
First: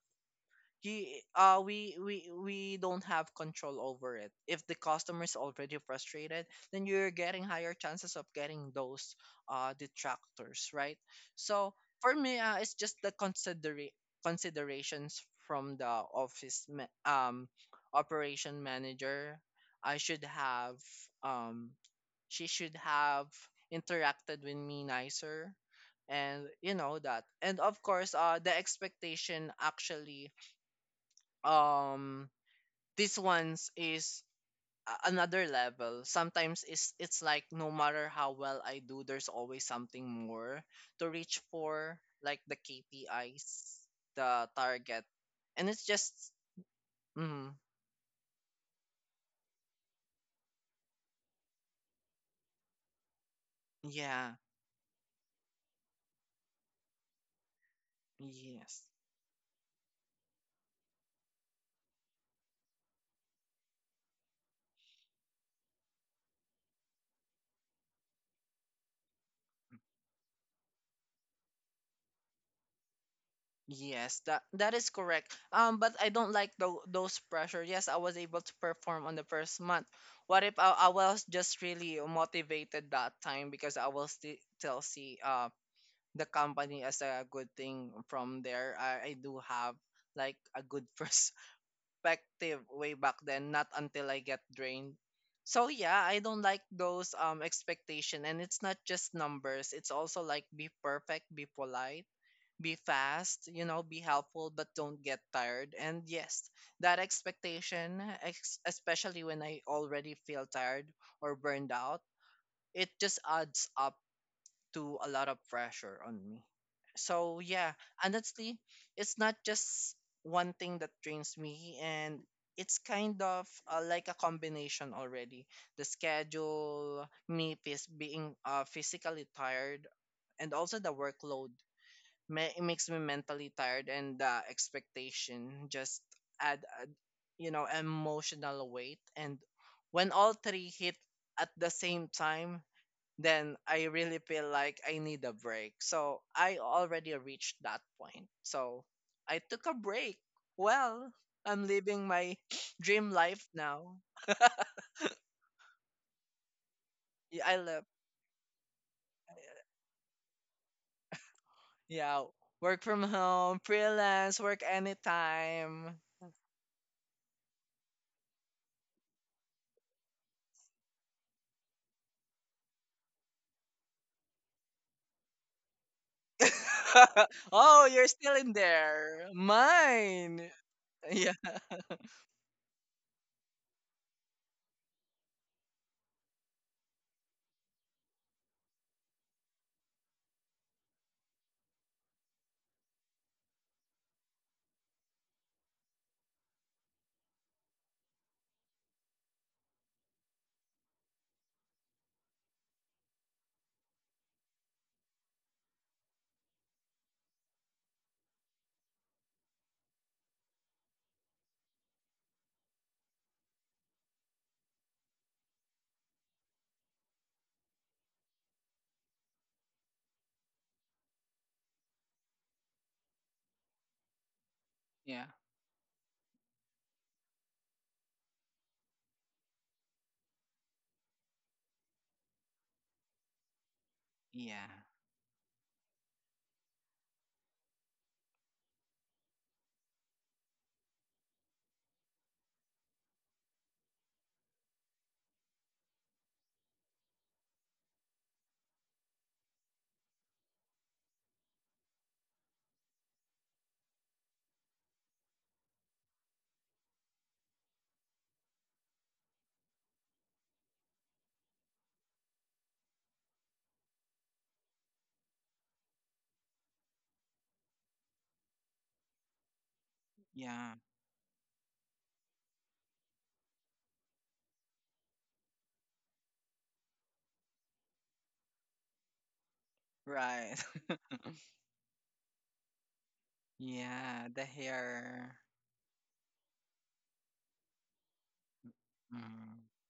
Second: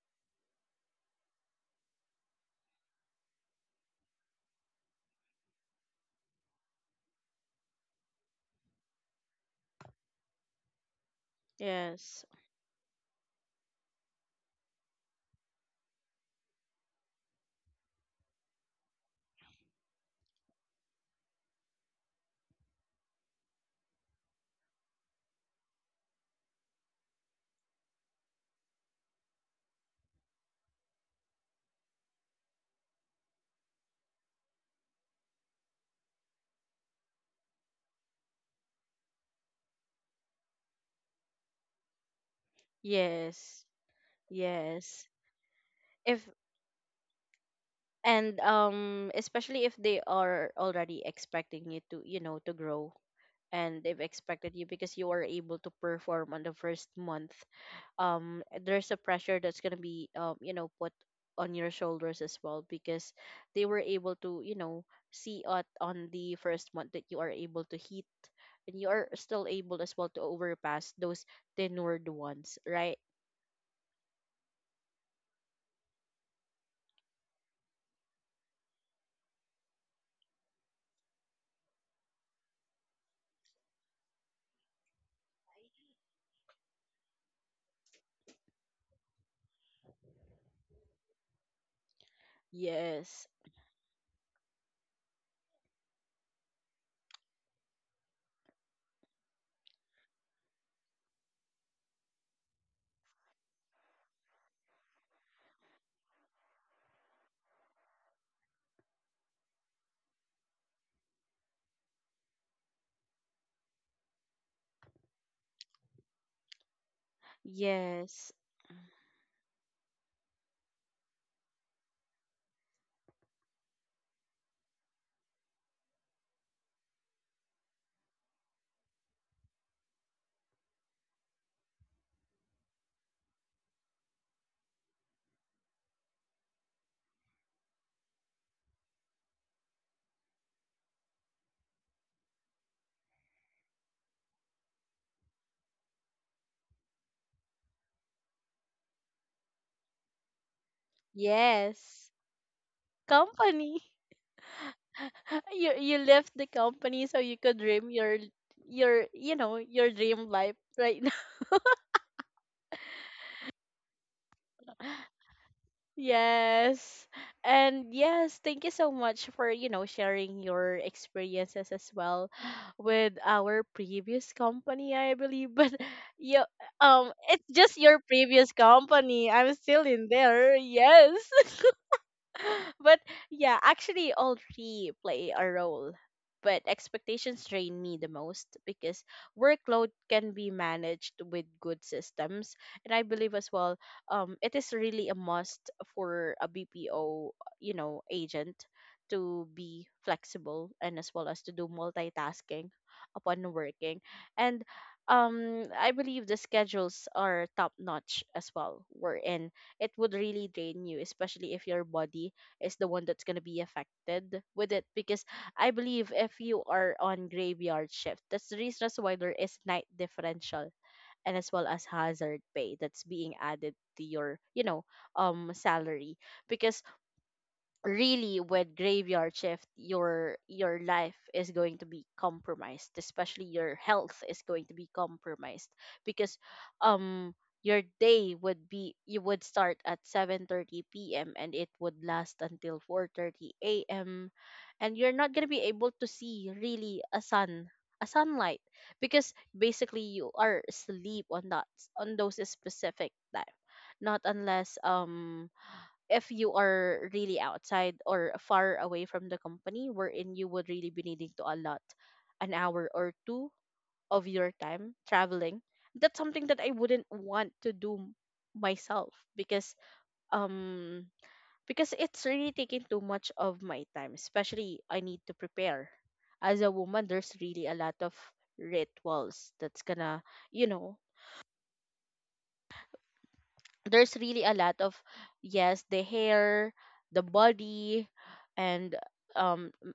he we don't have control over it. If the customer is already frustrated, then you're getting higher chances of getting those detractors, right? So, for
Yes.
me, it's just the considerations from the office ma- um operation manager. I should have um she should have interacted with me nicer. And you know that. And of course, the expectation, actually, um this ones is another level. Sometimes it's like, no matter how well I do, there's always something more to reach for, like the
Yes.
KPIs, the target.
Yes.
And it's just
If,
mm,
and especially if they are already expecting you to, to grow, and they've
yeah
expected you because you were able to perform on the first month,
yes
there's a pressure that's going to be put on your shoulders as well because they were able to see it on the first month that you are able to hit, and you are still able as well to overpass those tenured ones, right?
yes that that is correct. But I don't like those pressure. Yes, I was able to perform on the 1st month. What if I, I was just really motivated that time, because I will still see. The company as a good thing from there. I do have like a good perspective way back
Yes,
then, not until I get drained. So yeah, I don't like those expectation. And it's not just numbers. It's also like, be perfect, be polite, be fast, you know, be helpful but don't get tired. And yes, that expectation, especially when I already feel tired or burned out, it just adds up to a lot of pressure on me. So yeah,
yes,
honestly, it's not just one thing that drains me, and it's kind of like a combination already. The schedule, me being physically tired, and also the workload it makes me mentally tired, and the expectation just add you know, emotional weight. And when all three hit at the same time, then I really feel like I need a break. So I already reached that point. So I took a break. Well, I'm living
yes.
my dream life
Company.
now.
You left the company so you
Yeah,
could
I live.
dream your, your dream life right now.
Yeah, work from home, freelance, work anytime.
Yes. And yes, thank you so much for, sharing your experiences as well with our previous company, I believe. But yeah, it's just
Oh,
your
you're still
previous
in there.
company. I'm still in
Mine.
there. Yes.
Yeah.
But yeah, actually, all three play a role. But expectations drain me the most because workload can be managed with good systems, and I believe as well, it is really a must for a BPO, agent to be flexible and as well as to do multitasking upon working, and I believe the schedules are top notch as well. Wherein it would really drain you, especially if your body is the one that's going to be affected with it, because I believe if you are on graveyard shift, that's the reason as why there is night differential and as well as hazard pay that's being added to your,
Yeah,
salary, because really with graveyard shift your life is going to be compromised, especially your health is going to
yeah,
be compromised, because um your day would be you would start at 7:30 p.m. and it would last until 4:30 a.m., and you're not going to be able to see really a sun a sunlight because basically you are asleep on that on those specific time, not unless if you are really outside or far away from the company, wherein you would really be needing to allot an hour or two of your time traveling. That's something that I wouldn't want to do myself because
yeah.
um because it's really taking too much of my time, especially I need to prepare. As a woman there's really a lot of rituals that's gonna,
Right.
you know there's
Yeah,
really
the
a lot of,
hair.
yes, the hair, the body, and
Mm,
um m-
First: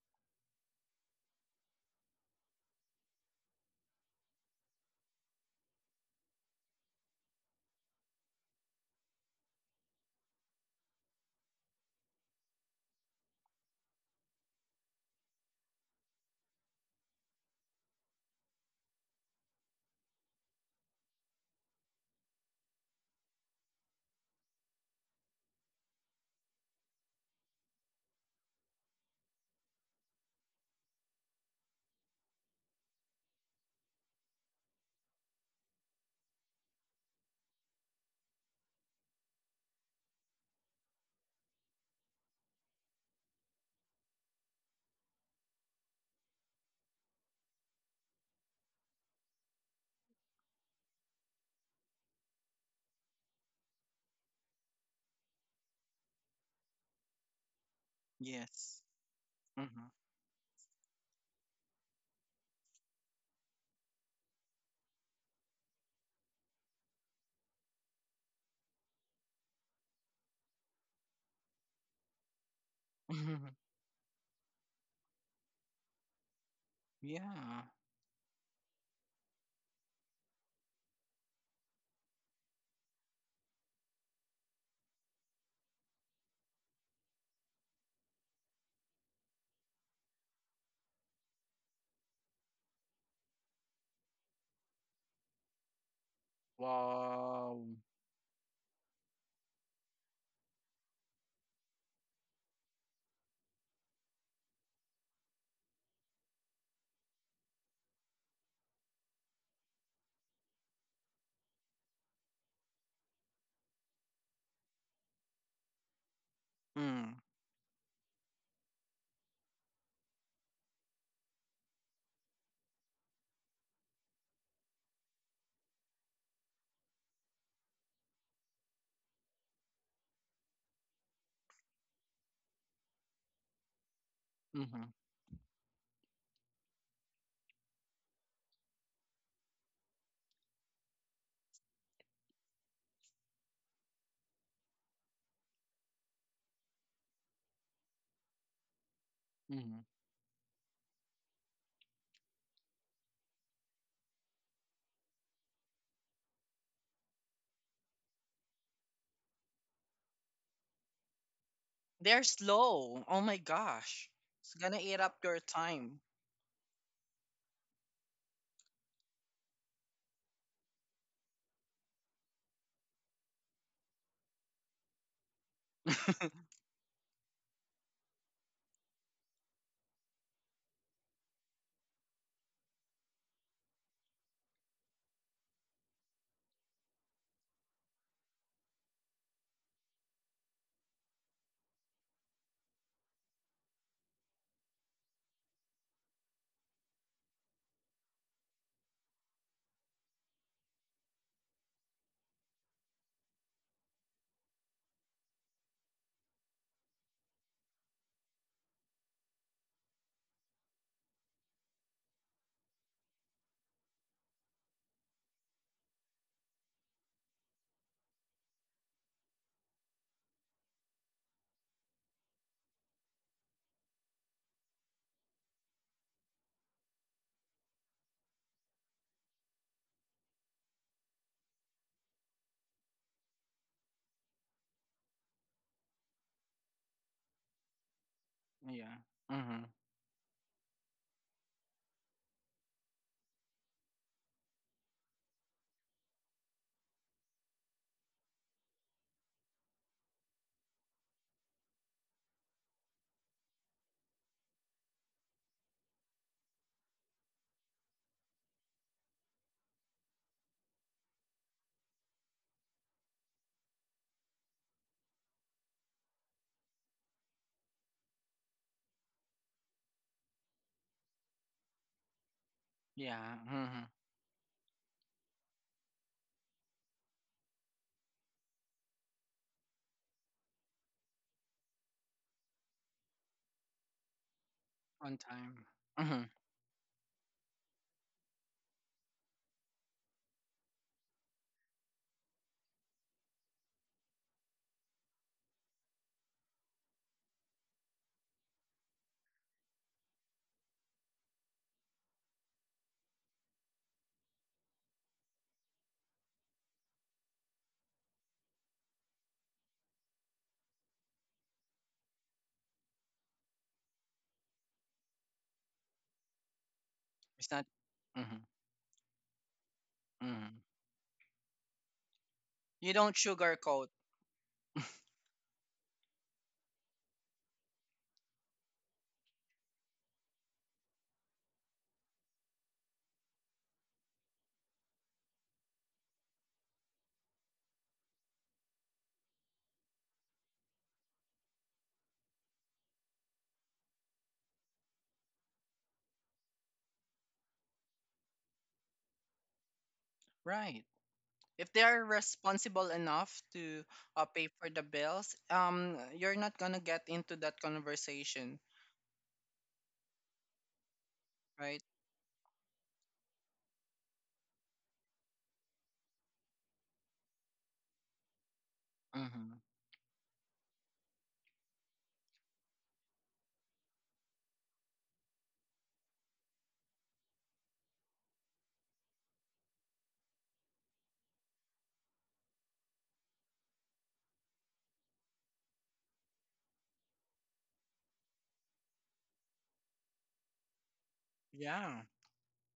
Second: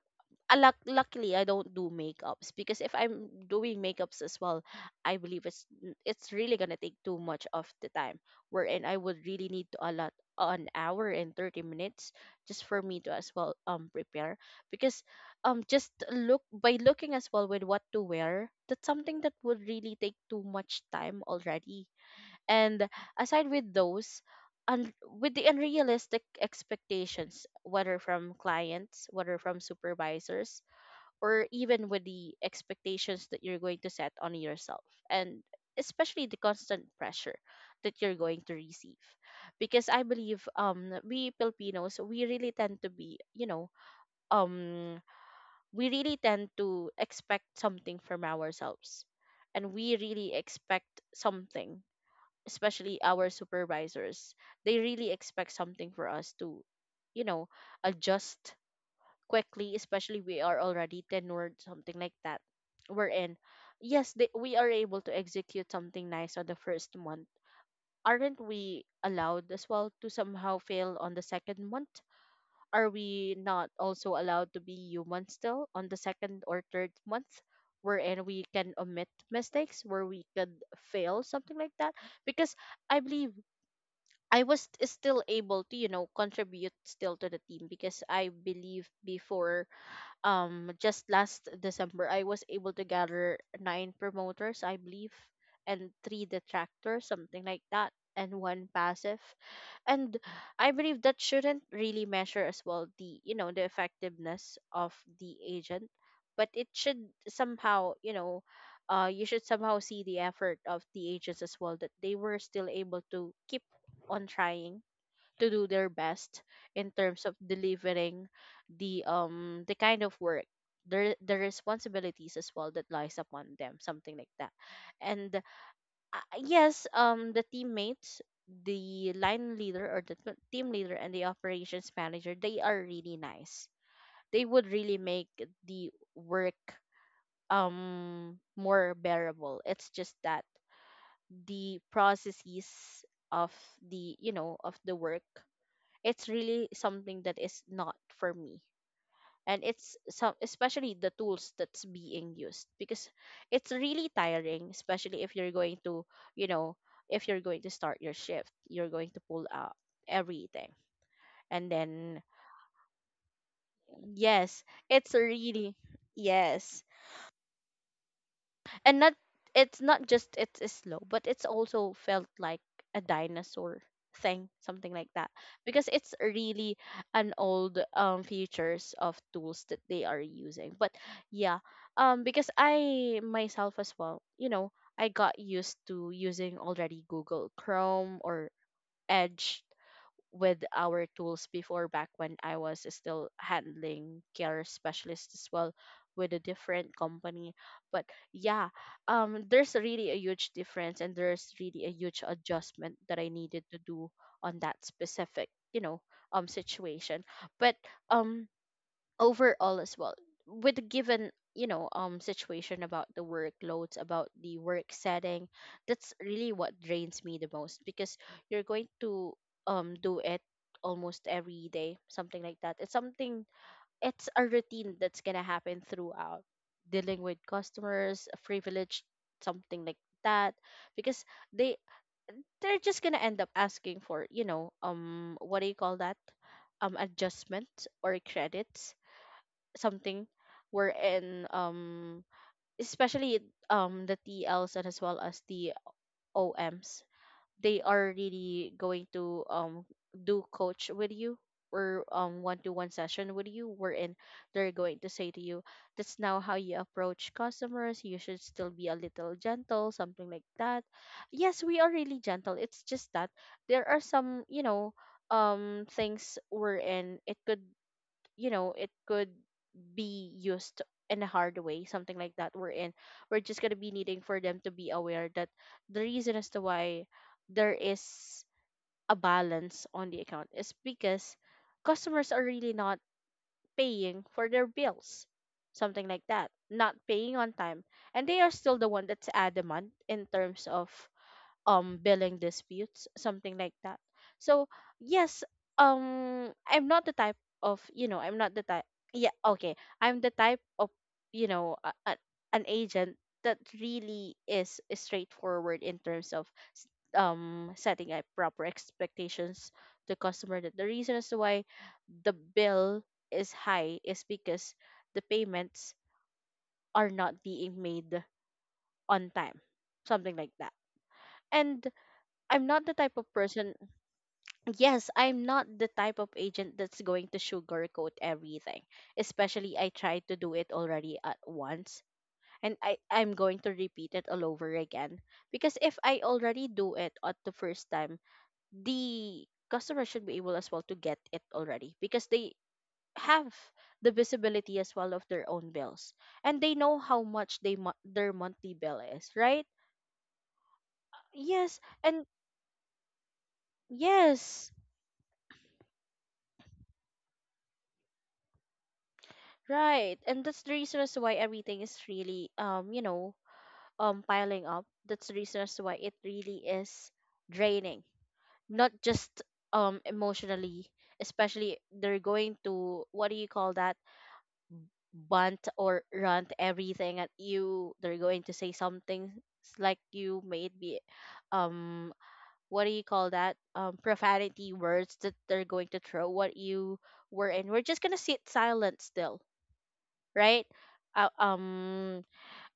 a luckily I don't do makeups, because if I'm doing makeups as well, I believe it's it's really gonna take too much of the time, wherein I would really need to allot an hour and 30 minutes just for me to as well prepare, because just look by looking as well with what to wear, that's something that would really take too much time already, and aside with those, with the unrealistic expectations, whether from clients, whether from supervisors, or even with the expectations that you're going to set on yourself, and especially the constant pressure that you're going to receive. Because I believe we Filipinos we really tend to be, um we really tend to expect something from ourselves, and we really expect something, especially our supervisors, they really expect something for us to, you know, adjust
yes.
quickly,
hmm
especially we are already tenured, something like that. We're in. Yes, they, we are able to execute something nice on the first month. Aren't we allowed as well to somehow fail on the second month? Are we not also allowed to be human still on the second or third month?
yeah.
Wherein we can omit mistakes, where we could fail, something like that. Because I believe I was still able to, contribute still to the team, because I believe before, just last December, I was able to gather 9 promoters, I believe, and 3 detractors, something
Wow.
like that, and one passive, and I believe that shouldn't really measure as well the, the effectiveness of the agent, but it should somehow, you should somehow see the effort of the agents as well, that they were still able to keep on trying to do their best in
Mm.
terms of delivering the kind of work, the responsibilities as well that lies upon them, something like that. And yes, the teammates, the line leader or the team leader and the operations manager, they are really nice. They would
Mm-hmm.
really make the work more bearable. It's just that the processes of the, of the work, it's really something that is not for me, and
Mm-hmm.
it's some, especially the tools that's being used, because it's really tiring, especially if you're going to, you know if you're going to start your shift you're going to pull out everything, and then
They're slow. Oh my gosh. It's
yes
gonna eat
it's
up your
really,
time.
yes, and not it's not just it's slow, but it's also felt like a dinosaur thing, something like that, because it's really an old features of tools that they are using. But yeah, because I myself as well, I got used to using already Google Chrome or Edge with our tools before back when I was still handling care specialist as well with a different company. But yeah, there's really a huge difference and there's really a huge adjustment that I needed to do on that specific, situation. But um overall as well, with the given situation about the workloads, about the work setting, that's really what drains me the most. Because you're going to do it almost every day, something like that. It's something, it's a routine that's gonna happen throughout, dealing with customers privilege, something like that. Because they they're just gonna end up asking for, you know, what do you call that, adjustment or credits,
yeah. Mm-hmm.
something wherein especially the TLs, and as well as the OMs, they are really going to do coach with you, or one to one session with you, wherein they're going to say to you, that's now how you approach customers, you should still be a little gentle, something like that. Yes, we are really gentle, it's just that there are some, you know, things wherein it could, you know, it could be used in a hard way, something like that, we're in.
Yeah.
We're just going to
Mm-hmm.
be needing for them to be aware that the reason as to why there is a balance on the account is because customers are really not paying for their
On
bills,
time.
something
Mm-hmm.
like that, not paying on time. And they are still the one that's adamant in terms of billing disputes, something like that. So yes, I'm not the type of, you know, I'm not the type, yeah, okay, I'm the type of, you know, an agent that really is straightforward in terms of s- setting up proper expectations to customer, that the reason as to why the bill is high is because the payments are not
It's not.
being made
Mm-hmm.
on time, something like
Mm-hmm.
that. And I'm not
You
the
don't
type of person.
sugarcoat.
Yes, I'm not the type of agent that's going to sugarcoat everything. Especially, I tried to do it already at once, and I'm going to repeat it all over again, because if I already do it at the first time, the customer should be able as well to get it already, because they have the visibility as well of their own bills, and they know how much their monthly bill is, right?
Right. If
Yes,
they are
and
responsible enough to pay for
yes.
the bills, you're not gonna get into that conversation,
Right, and that's the reason as to why everything
right?
is really, you know, piling up. That's the reason as to why it really is draining, not just
Mm-hmm.
emotionally. Especially, they're going to, what do you call that, bunt or rant everything at you. They're going to say something, like you may it be, um what do you call that, profanity words that they're going to throw at you, were in. We're just gonna sit silent still, right? Uh,
Yeah.
um,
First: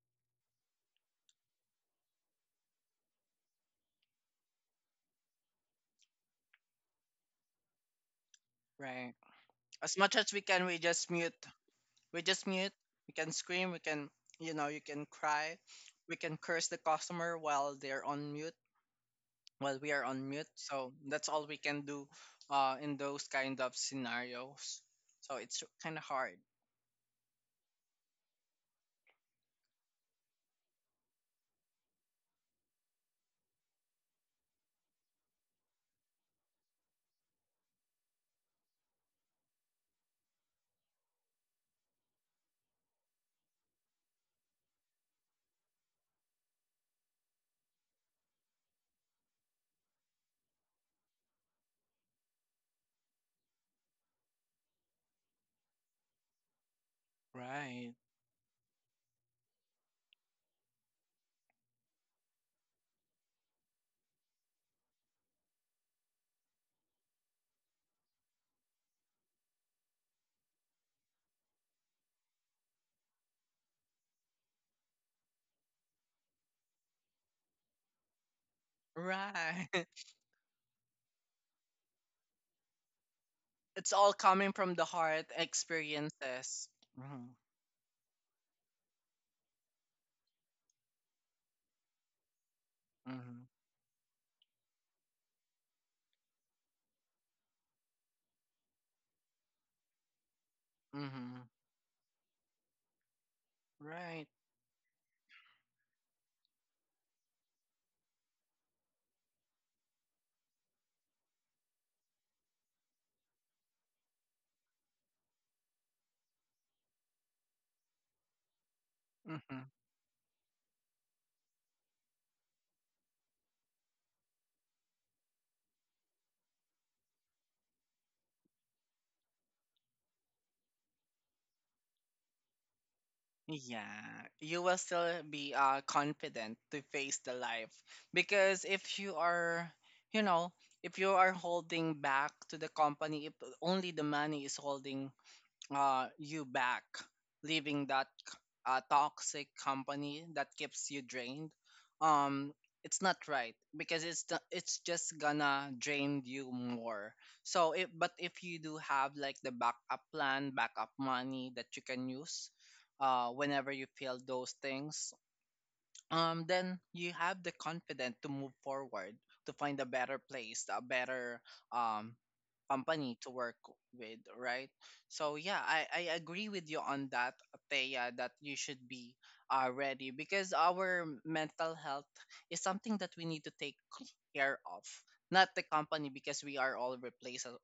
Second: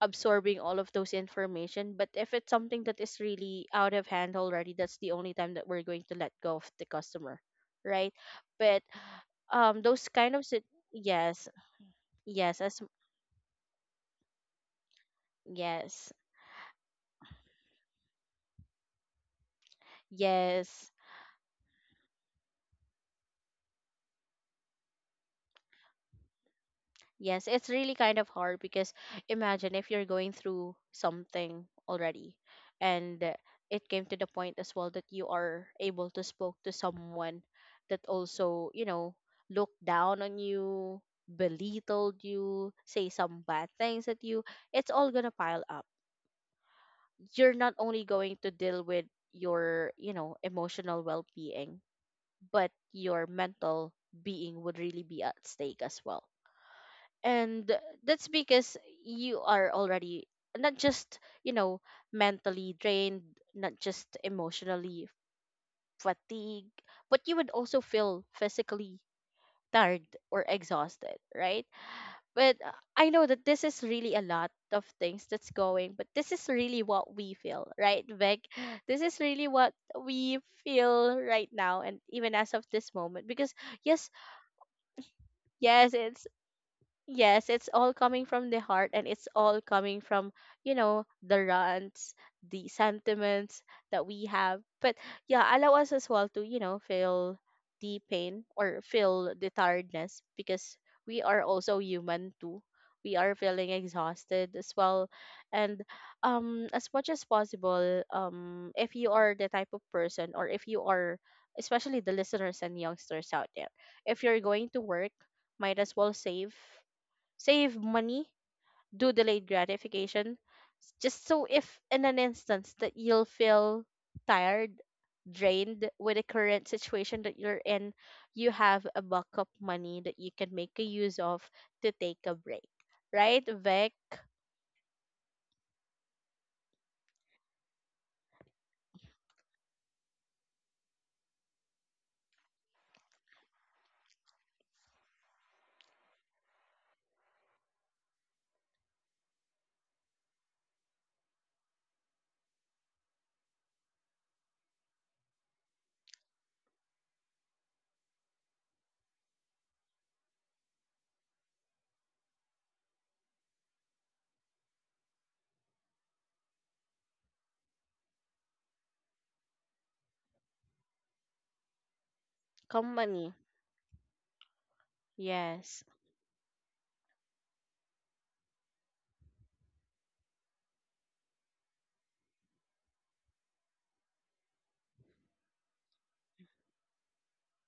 absorbing all of those information. But if it's something that is really out of hand already, that's the only time that we're going to let go of the customer, right? But
Right. As
those
much as
kind
we
of
can, we just mute.
yes,
We just
yes,
mute.
as
We can scream. We can, you know, you can cry.
yes,
We can curse the customer while they're on mute, while we are on mute.
yes.
So that's all we can do in those kind of scenarios. So it's kind of hard.
Yes, it's really kind of hard, because imagine if you're going through something already, and it came to the point as well that you are able to spoke to someone that also, you know, looked down on you, belittled you, say some bad things at you, it's all gonna pile up. You're not only going to deal with your, you know, emotional well being, but your mental being would really be at stake as well. And
Right.
that's because you are already not just, you know, mentally drained, not just emotionally fatigued, but you would also feel physically tired or exhausted, right? But I know that this is really a lot of things that's going, but this is really what we feel, right Vic? This is really
Right.
what we feel right now, and even as of this moment, because
It's
yes,
all coming from the heart
yes, it's,
experiences. Mm-hmm.
yes, it's all coming from the heart, and it's all coming from, you know, the rants, the
Mm-hmm.
sentiments that we have. But yeah, allow us as well to, you know, feel the pain or feel the tiredness, because
Mm-hmm.
we
Mm-hmm.
are also human too. We are feeling
Right.
exhausted as well. And as much as possible, if you are the type of person, or if you are, especially the listeners and youngsters out there, if you're going to work, might as well save, money, do delayed
Mm-hmm.
gratification, just so if in an instance that you'll feel tired, drained with the current situation that you're in, you have a backup money that you can make a use of to take a break. Right, Vic?
Yeah, you will still be confident to face the life because if you are, you know, if you are holding back to the company, if only the money is holding you back, leaving that toxic company that keeps you drained. Um, it's not right because it's just gonna drain you more. So, if you do have like the backup plan, backup money that you can use, whenever you feel those things, then you have the confidence to move forward to find a better place, a better um, company
Company.
to work with, right? So yeah,
Yes.
I agree with you on that, Thea, that you should be ready because our mental health is something that we need to take care of, not the company because we are all replaceable.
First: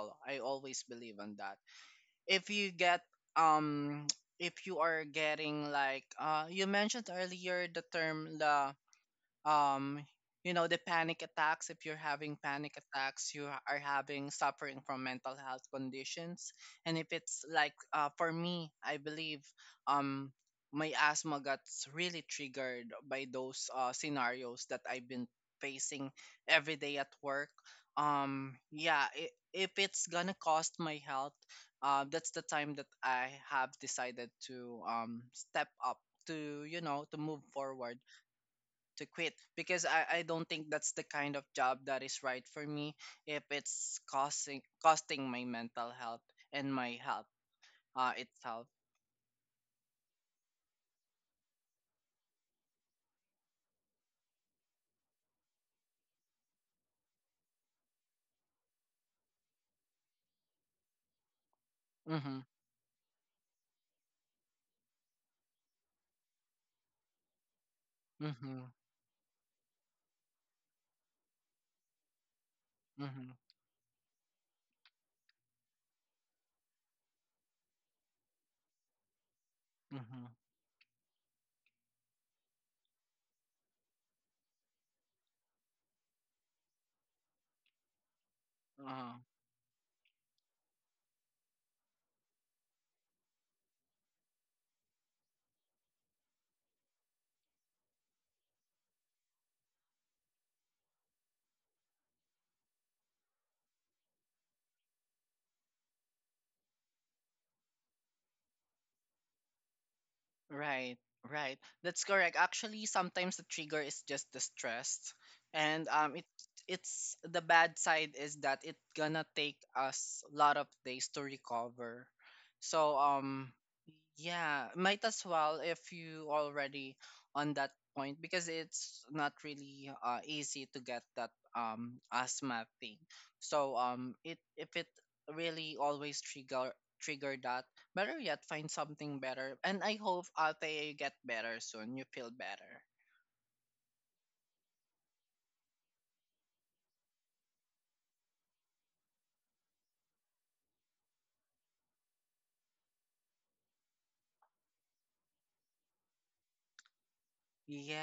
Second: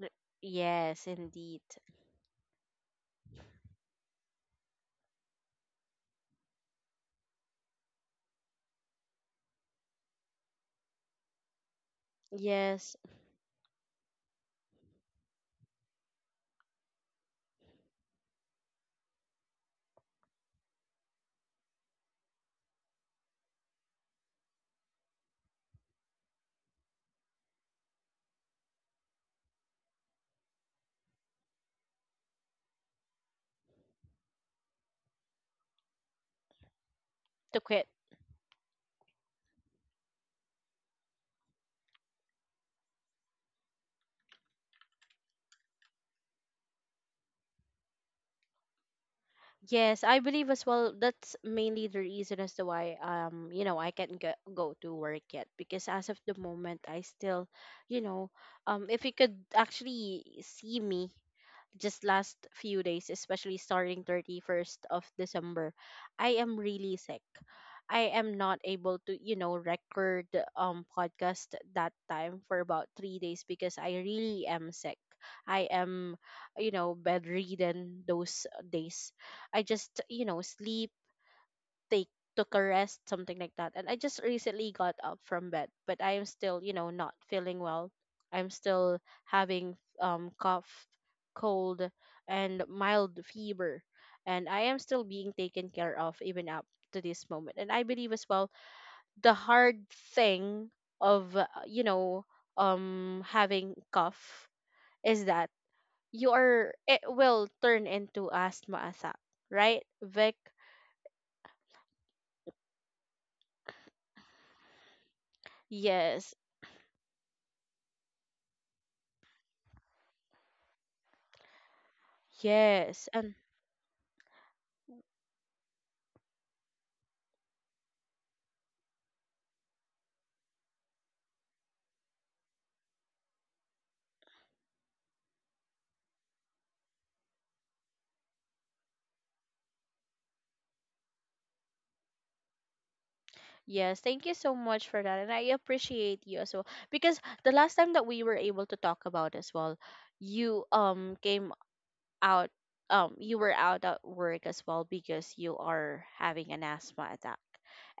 Th-
I always
Yes,
believe on that
indeed.
if you get um if you are getting like you mentioned earlier the um the panic attacks. If you're having panic
Yes,
attacks, you are having suffering from mental health conditions. And if it's like for me I believe um my asthma got really triggered by those scenarios that I've been facing every day at work. Yeah, I if it's gonna cost my health, that's the time that I have decided to step up to to move
to quit.
forward to quit because I don't think that's the kind of job that is right for me if it's costing my mental health and my health itself.
Yes, I believe as well. That's mainly the reason as to why, you know, I can't go to work yet, because as of the moment I still, you know, if you could actually see me just
Mhm.
last few days, especially starting 31st of December, I am really sick. I am not
Mhm.
able to, you know, record podcast that time for about 3
Mhm.
days because I really am sick. I am, you know, bedridden those days. I just, you
Mhm.
know, sleep, take took a rest, something like that. And I just recently got up from bed, but I am still, you know, not feeling well. I'm still
Uh-huh.
having cough, cold, and mild fever, and I am still being taken care of even up to this moment. And I believe as well, the hard thing of, you know, having cough, is that you are, it will turn into asthma attack, right, Vic?
Right, right. That's correct. Actually, sometimes the trigger is just the stress, and
Yes,
it's the bad side is that it gonna take us a lot of days to recover. So
yes, and
yeah, might as well if you already on that point because it's not really easy to get that asthma thing. So it if it really always trigger that. Better yet, find something better. And I hope Ate you get better soon. You feel better.
yes. Thank you so much for that. And I appreciate you as well. Because the last time that we were able to talk about as well, you came out, you were out at work as well, because you are having an asthma attack.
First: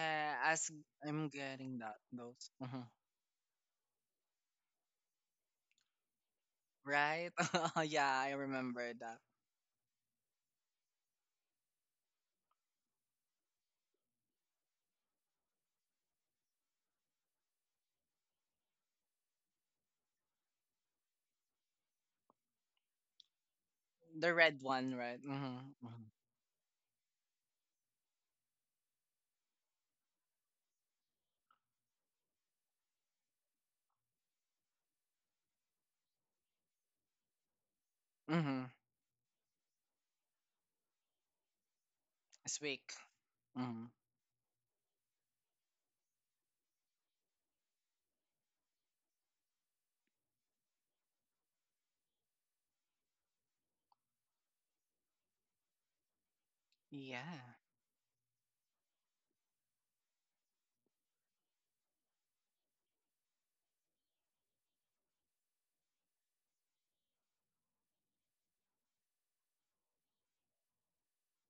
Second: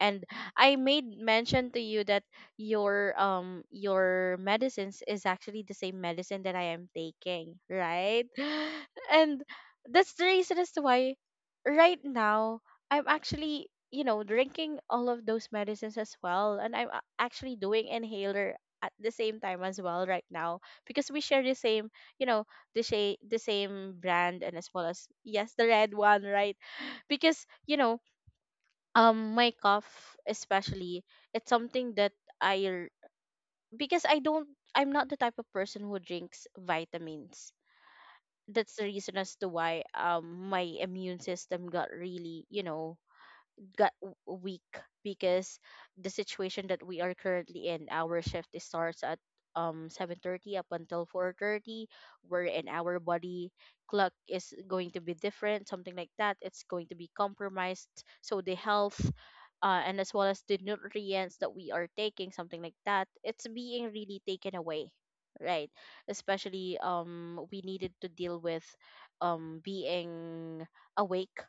And
as
I made
I'm
mention to
getting that
you that
those. Mhm.
your medicines is actually the same medicine that I am
Right?
taking,
yeah,
right?
I remember that.
And that's the reason as to why right now I'm actually, you know, drinking all of those medicines as well, and I'm actually doing inhaler at the same time as well right now, because we share the same, you know, the same,
The
brand, and
red
as well
one,
as,
right?
yes, the
Mm-hmm.
red
Mm-hmm.
one, right? Because, you know, my cough especially, it's something that i r- because I don't, I'm not the type of person who drinks vitamins,
Mm-hmm.
that's the reason as to why my immune system got really,
It's
you
weak.
know,
Mm-hmm.
got weak, because the situation that we are currently in, our shift is starts at 7:30 up until 4:30, wherein our body clock is going to be different, something like that. It's going to be
Yeah.
compromised, so the health. And as well as the nutrients that we are taking, something like that, it's being really taken away, right? Especially we needed to deal with being awake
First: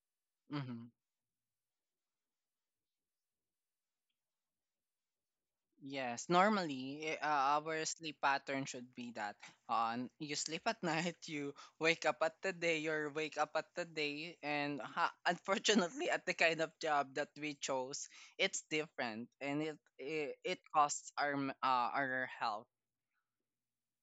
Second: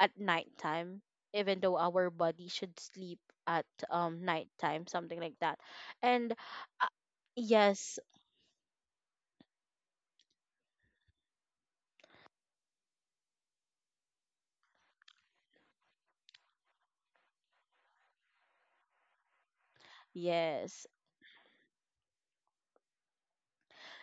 at
Mm-hmm.
nighttime, even though our body should sleep at nighttime, something like that.
Yes,
And uh,
normally our
yes,
sleep pattern should be that on you sleep at night, you wake up at the day, you wake up at the day, and unfortunately, at the kind of job that we chose, it's different, and it
yes,
costs our our health.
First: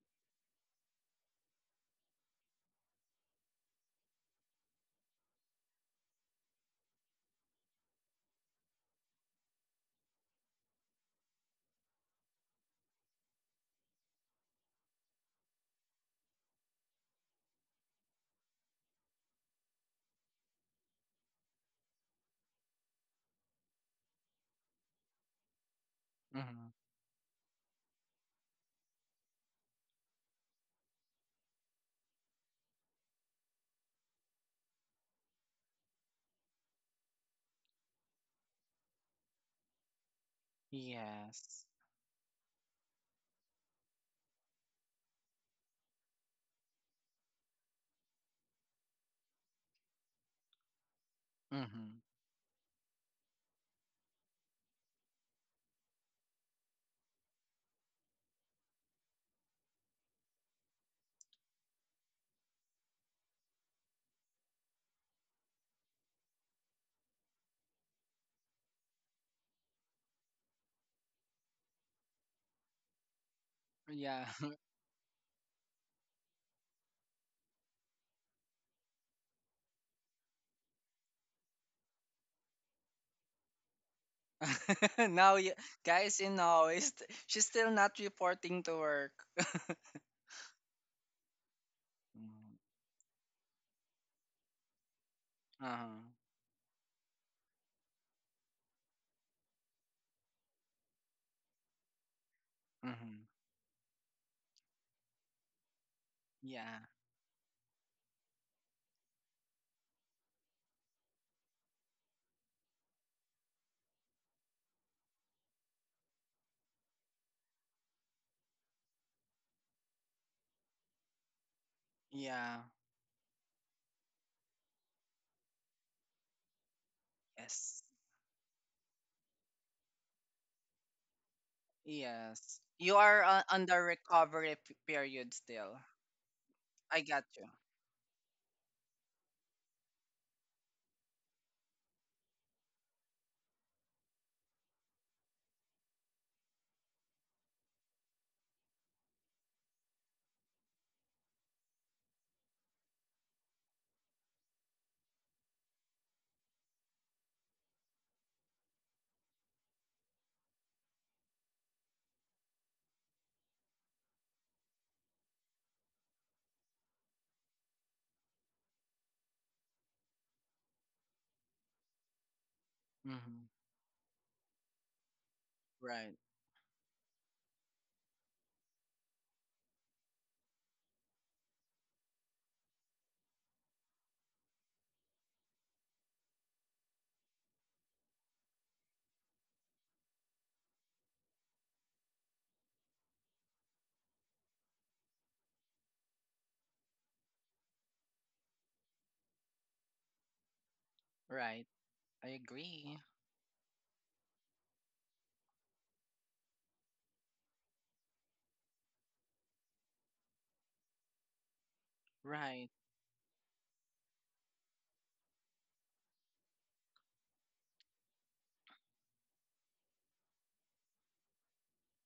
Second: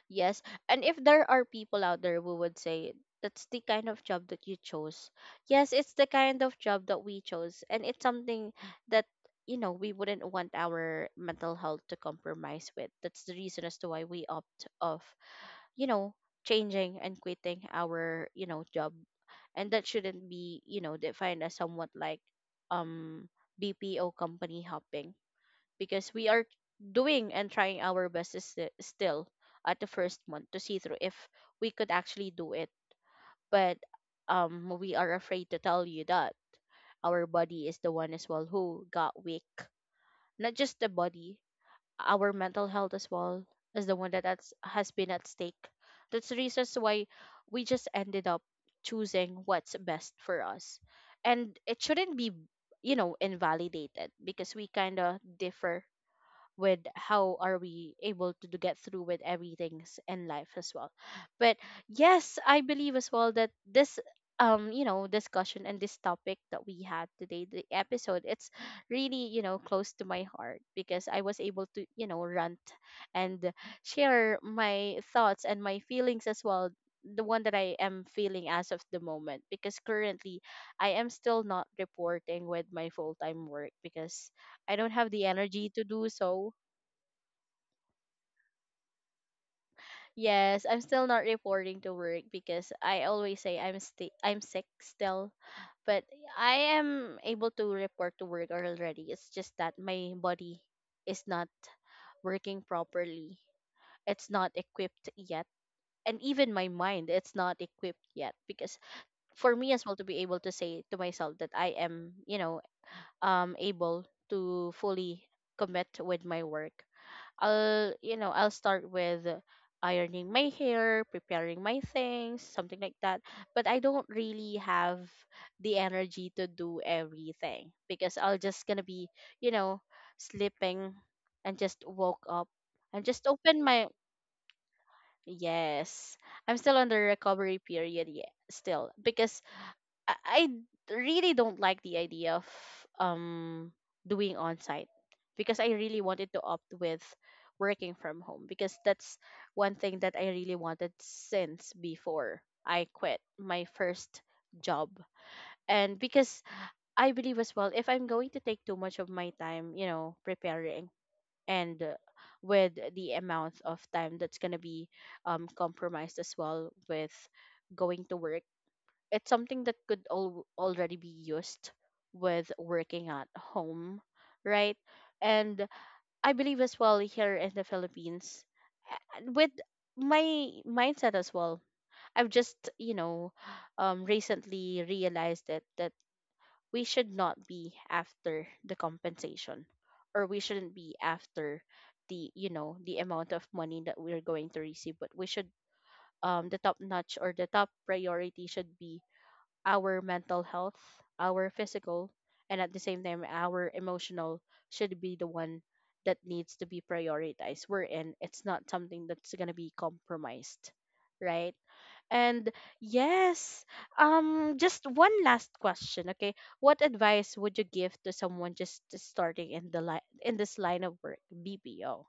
yes. And if there are people out there who would say that's the kind of job that you chose. Yes, it's the kind of job that we chose, and it's something that, you know, we wouldn't want our mental health to compromise with. That's the reason as to why we opt off, you know, changing and quitting our, you know, job. And that shouldn't be, you know, defined as somewhat like um BPO company hopping, because we are
hmm
doing and trying our best is still at the first month to see through if we could actually do it. But we are afraid to tell you that our body is the one as well who got weak. Not just the body,
Yes.
our mental health as well as the one that's has been at stake. That's the reasons why we just ended up choosing what's best for us. And it
Mm-hmm.
shouldn't be, you know, invalidated, because we kind of differ with how are we able to get through with everything in life as well. But yes, I believe as well that this, you know, discussion and this topic that we had today, the episode, it's really, you know, close to my heart, because I was able to, you know, rant and
Yeah.
share my thoughts and my feelings as well, the one that I am feeling as of the moment. Because currently, I am still not reporting with my full-time work, because I don't have the
You,
energy to do
guys, you
so.
know, is she's still not reporting to work.
Yes, I'm still not reporting to work
Mm.
because I always say I'm I'm sick still,
Uh-huh.
but I am able to report to work already. It's just that my body is not working
Mm-hmm.
properly. It's not equipped yet. And even my
Yeah.
mind, it's not equipped yet, because for me as well to be able to say to myself that I am, you know, able to fully commit with my work. I'll, you know, I'll start with ironing my hair, preparing my things,
Yeah.
something like that. But I don't really have the energy to do everything,
Yes.
because I'll just gonna be, you know, sleeping and just woke up
Yes. You
and
are
just open
under
my,
recovery period still.
yes. I'm still on the
I got you.
recovery period yet still because I really don't like the idea of um doing on site because I really wanted to opt with working from home because that's one thing that I really wanted since before I quit my first job. And because I believe as well, if I'm going to take too much of my time, you know, preparing and with the amount of time that's going to be compromised as well with going to work, it's something that could already be used with working at
hmm
home, right? And
Right.
I believe as well, here in the Philippines, with my mindset as well, I've just recently realized that we should not be after the compensation, or we shouldn't be after, the you know, the amount of money that we're going to receive, but we should, um, the top notch or the top priority should be our mental health, our
Right.
physical,
I
and at the
agree.
same time, our emotional should be the one that needs to be prioritized. We're in, it's not something that's going to be compromised, right? And
Right.
yes, just one last question, okay? What advice would you give to someone just starting in this line of work, BPO?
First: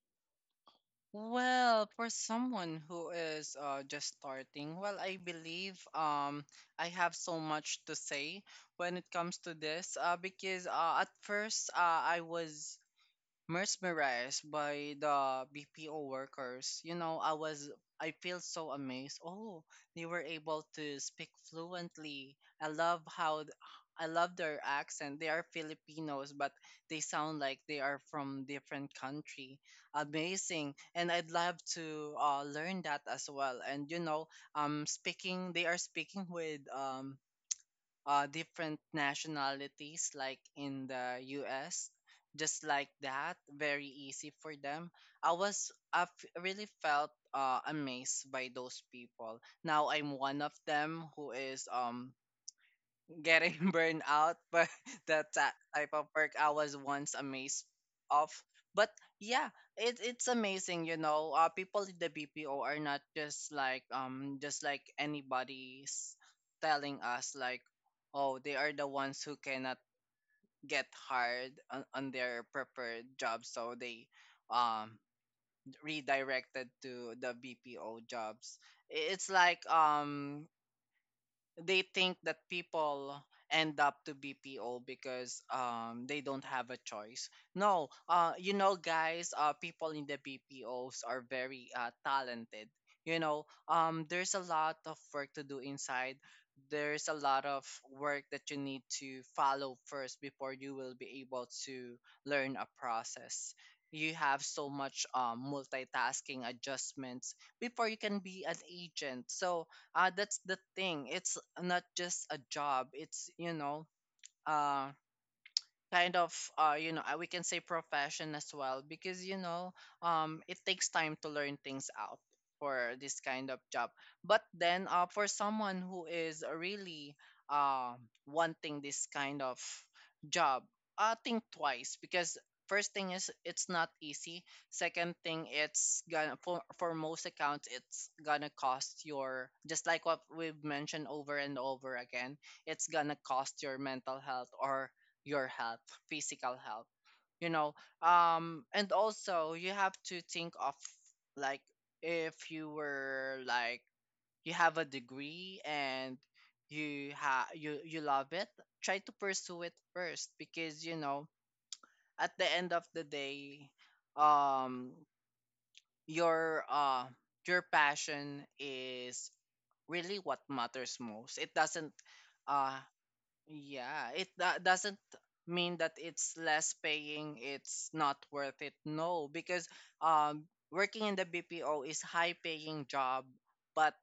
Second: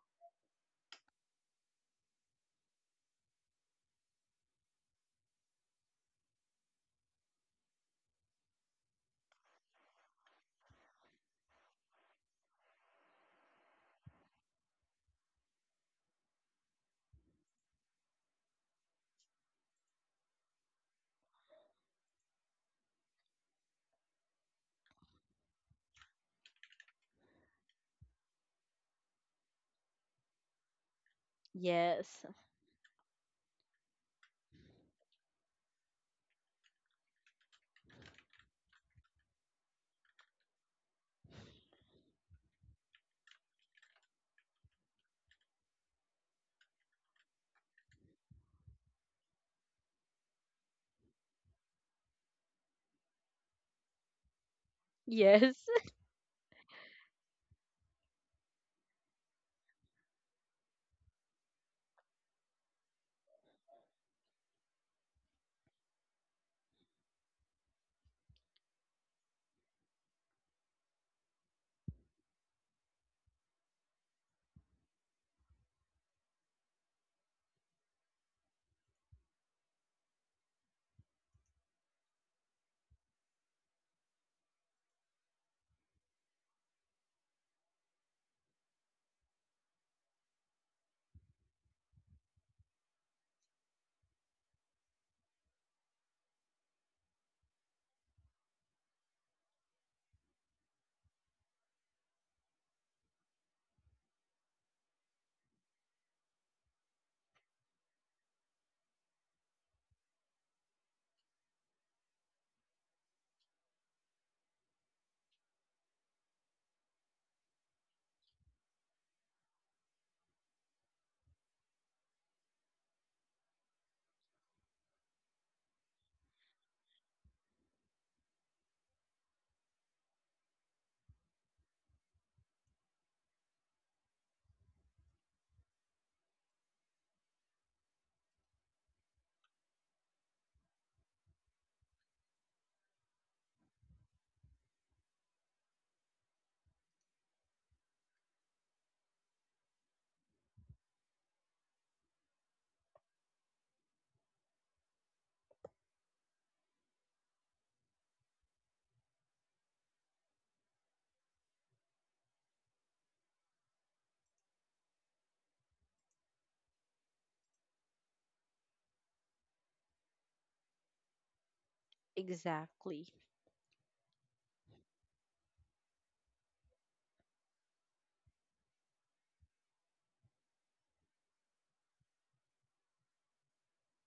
Well, for someone who is just starting, well, I believe I have so much to say when it comes to this because at first I was mesmerized by the BPO workers. I feel so amazed. Oh, they were able to speak fluently. I love their accent. They are Filipinos, but they sound like they are from different country. Amazing, and I'd love to
Yes,
learn that as well. And speaking they are speaking with different nationalities, like in the US, just like that, very easy for them. Really felt amazed by those people. Now I'm one of them who is getting burned out by the
yes,
type of work I was once amazed of. But yeah, it's amazing, you know. People in the BPO are not just like just like anybody's telling us like, oh, they are the ones who cannot get hired on their preferred job, so they um redirected to the BPO jobs. It's like they think that people end up to BPO because they don't have a choice. No, you know guys, people in the BPOs are very talented. You know, there's a lot of work to do inside. There's a lot of work that you need to follow first before you will be able to learn a process. You have so much multitasking adjustments before you can be an agent. So that's the thing. It's not just a job, it's uh, kind of we can say profession as well because it takes time to learn things out for this kind of job. But then for someone who is really uh wanting this kind of job, think twice because first thing is it's not easy. Second thing, it's gonna for most accounts it's gonna cost your, just like what we've mentioned over and over again, it's gonna cost your mental health or your health, physical health. You know, and also you have to think of like if you were like you have a degree and you ha you you love it, try to pursue it first because you know at the end of the day, um, your uh your passion is really what matters most. It doesn't uh
exactly.
yeah, doesn't mean that it's less paying, it's not worth it. No, because working in the BPO is high paying job, but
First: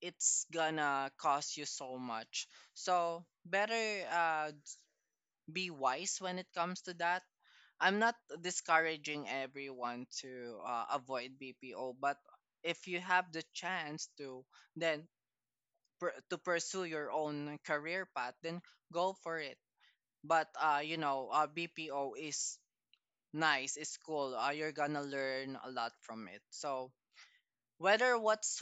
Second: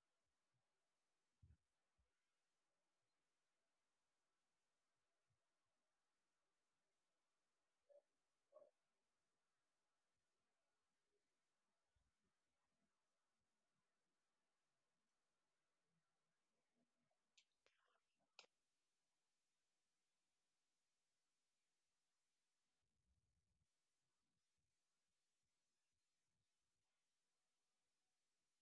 it's gonna cost you so much. So, better uh be wise when it comes to that. I'm not discouraging everyone to avoid BPO, but if you have the chance to, then to pursue your own career path, then go for it. But BPO is nice, it's cool. You're gonna learn a lot from it. So whether what's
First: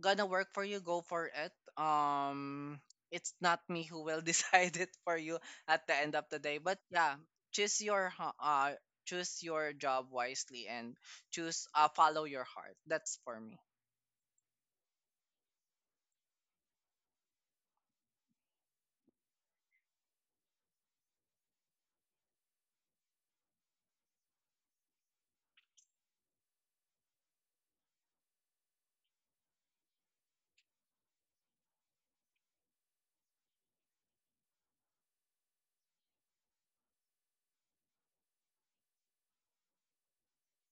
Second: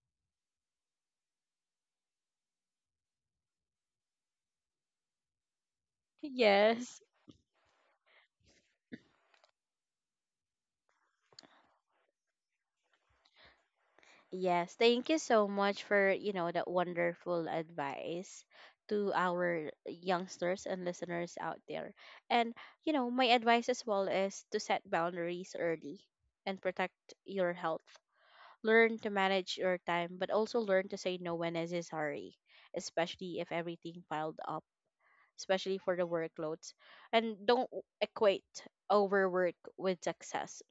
gonna work for you, go for it. um it's not me who will decide it for you at the end of the day, but
Yes.
yeah, choose your choose your job wisely and choose follow your heart. That's for me.
Yes, thank you so much for, you know, that wonderful advice to our youngsters and listeners out there. And, you know, my advice as well is to set boundaries early and protect your health. Learn to manage your time, but also learn to say no when necessary, especially if everything piled up, especially for the workloads. And don't equate overwork with success.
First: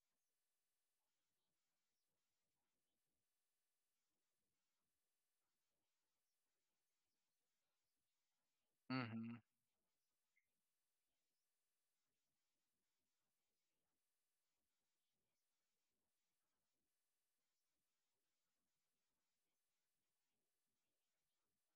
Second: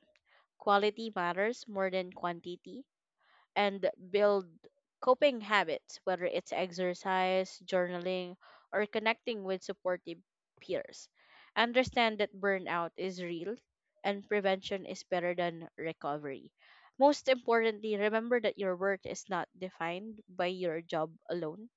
Quality matters more than quantity, and build coping habits, whether it's exercise, journaling, or
Mm-hmm.
connecting with supportive peers. Understand that burnout is real and prevention is better than recovery. Most importantly, remember that your worth is not defined by your job alone.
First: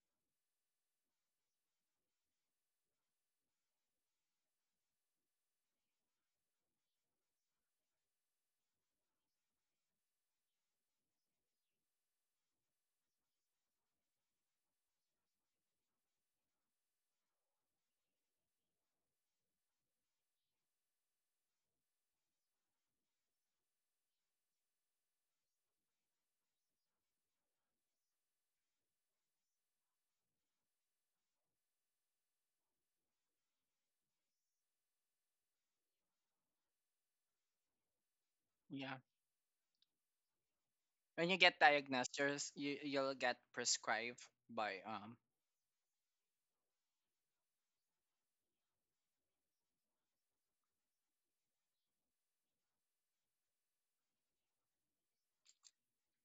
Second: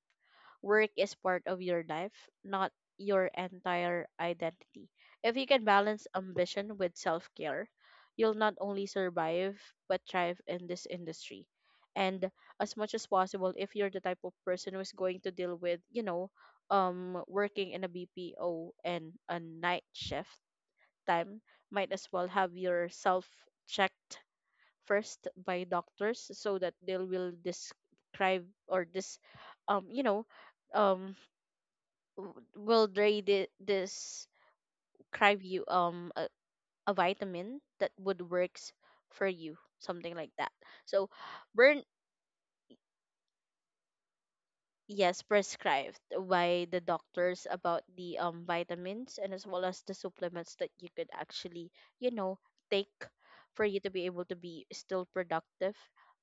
Work is part of your life, not your entire identity. If you can balance ambition with self care, you'll not only survive but thrive in this industry. And as much as possible, if you're the type of person who's going to deal with, you know, working in a BPO and a night shift time, might as well have yourself checked first by doctors so that they will describe, or this, you know um w- will they thi- this prescribe you a vitamin that would works
Yeah,
for you, something like that. So
when you get
burn,
diagnosed you you'll get prescribed by
yes, prescribed by the doctors about the vitamins, and as well as the supplements that you could actually, you know, take, for you to be able to be still productive.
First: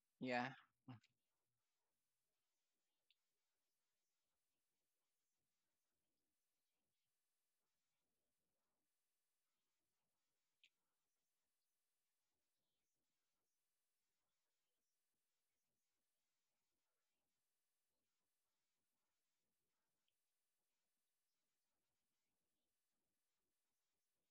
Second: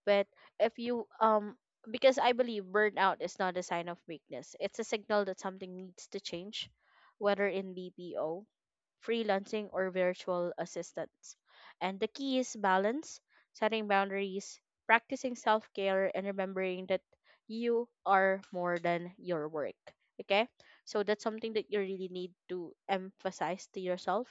But
yeah.
if you, because I believe burnout is not a sign of weakness, it's a signal that something needs to change, whether in BPO, freelancing, or virtual assistants. And the key is balance, setting boundaries, practicing self care, and remembering that you are more than your work. Okay? So that's something that you really need to emphasize to yourself.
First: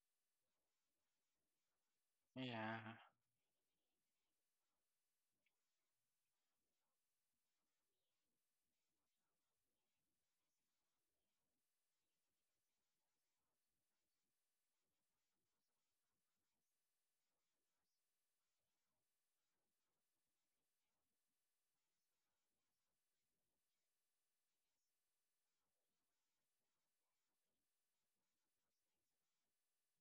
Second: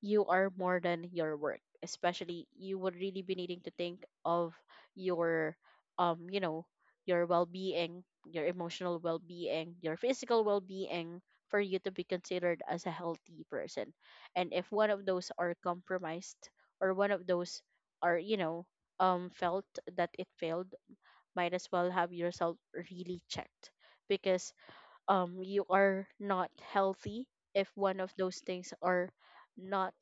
You are more than your work, especially
Yeah.
you would really be needing to think of your, um you know your well-being, your emotional well-being, your physical well-being, for you to be considered as a healthy person. And if one of those are compromised, or one of those are, you know, felt that it failed, might as well have yourself really checked, because, you are not healthy if one of those things are not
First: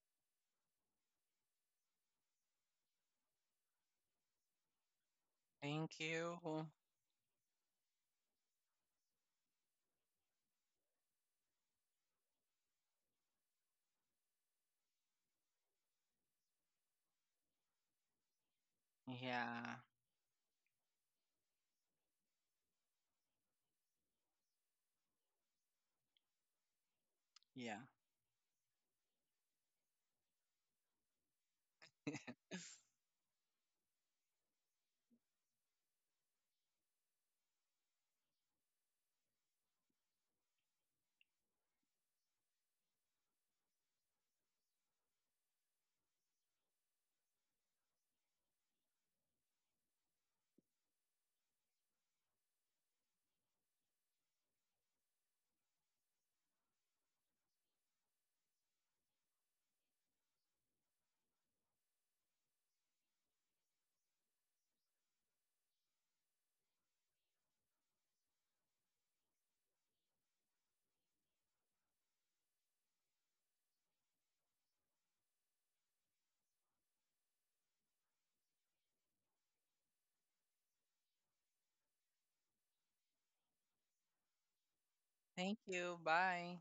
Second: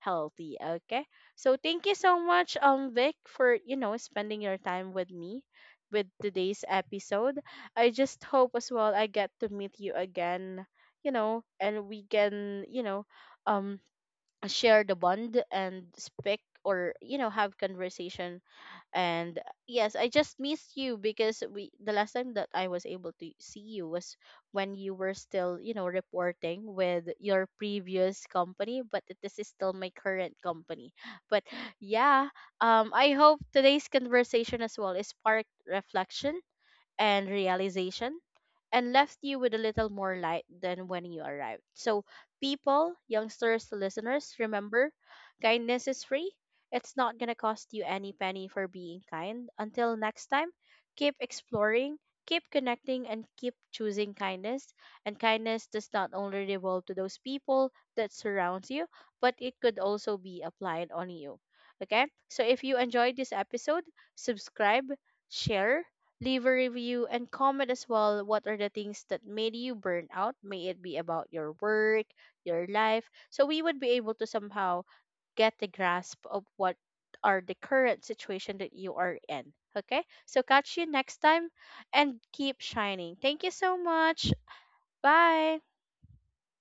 healthy. Okay? So thank you so much, Vic, for, you know, spending your time with me
Thank
with
you.
today's episode. I just hope as well I get to meet you again, you know, and we can, you know, um share the bond and speak, or, you know, have conversation. And
Yeah.
yes, I just missed you because we the last time that I was able to see you was when you were still, you know, reporting with your
Yeah.
previous company, but this is still my current company but yeah. Um, I hope today's conversation as well is sparked reflection and realization, and left you with a little more light than when you arrived. So, people, youngsters, listeners, remember, kindness is free. It's not going to cost you any penny for being kind. Until next time, keep exploring, keep connecting, and keep choosing kindness. And kindness does not only revolve to those people that surrounds you, but it could also be applied on you. Okay? So, if you enjoyed this episode, subscribe, share, leave a review and comment as well. What are the things that made you burn out? May it be about your work, your life. So we would be able to somehow get the grasp of what are the current situation that you are in. Okay? So catch you next time and keep shining. Thank you so much.
Thank
Bye.
you. Bye.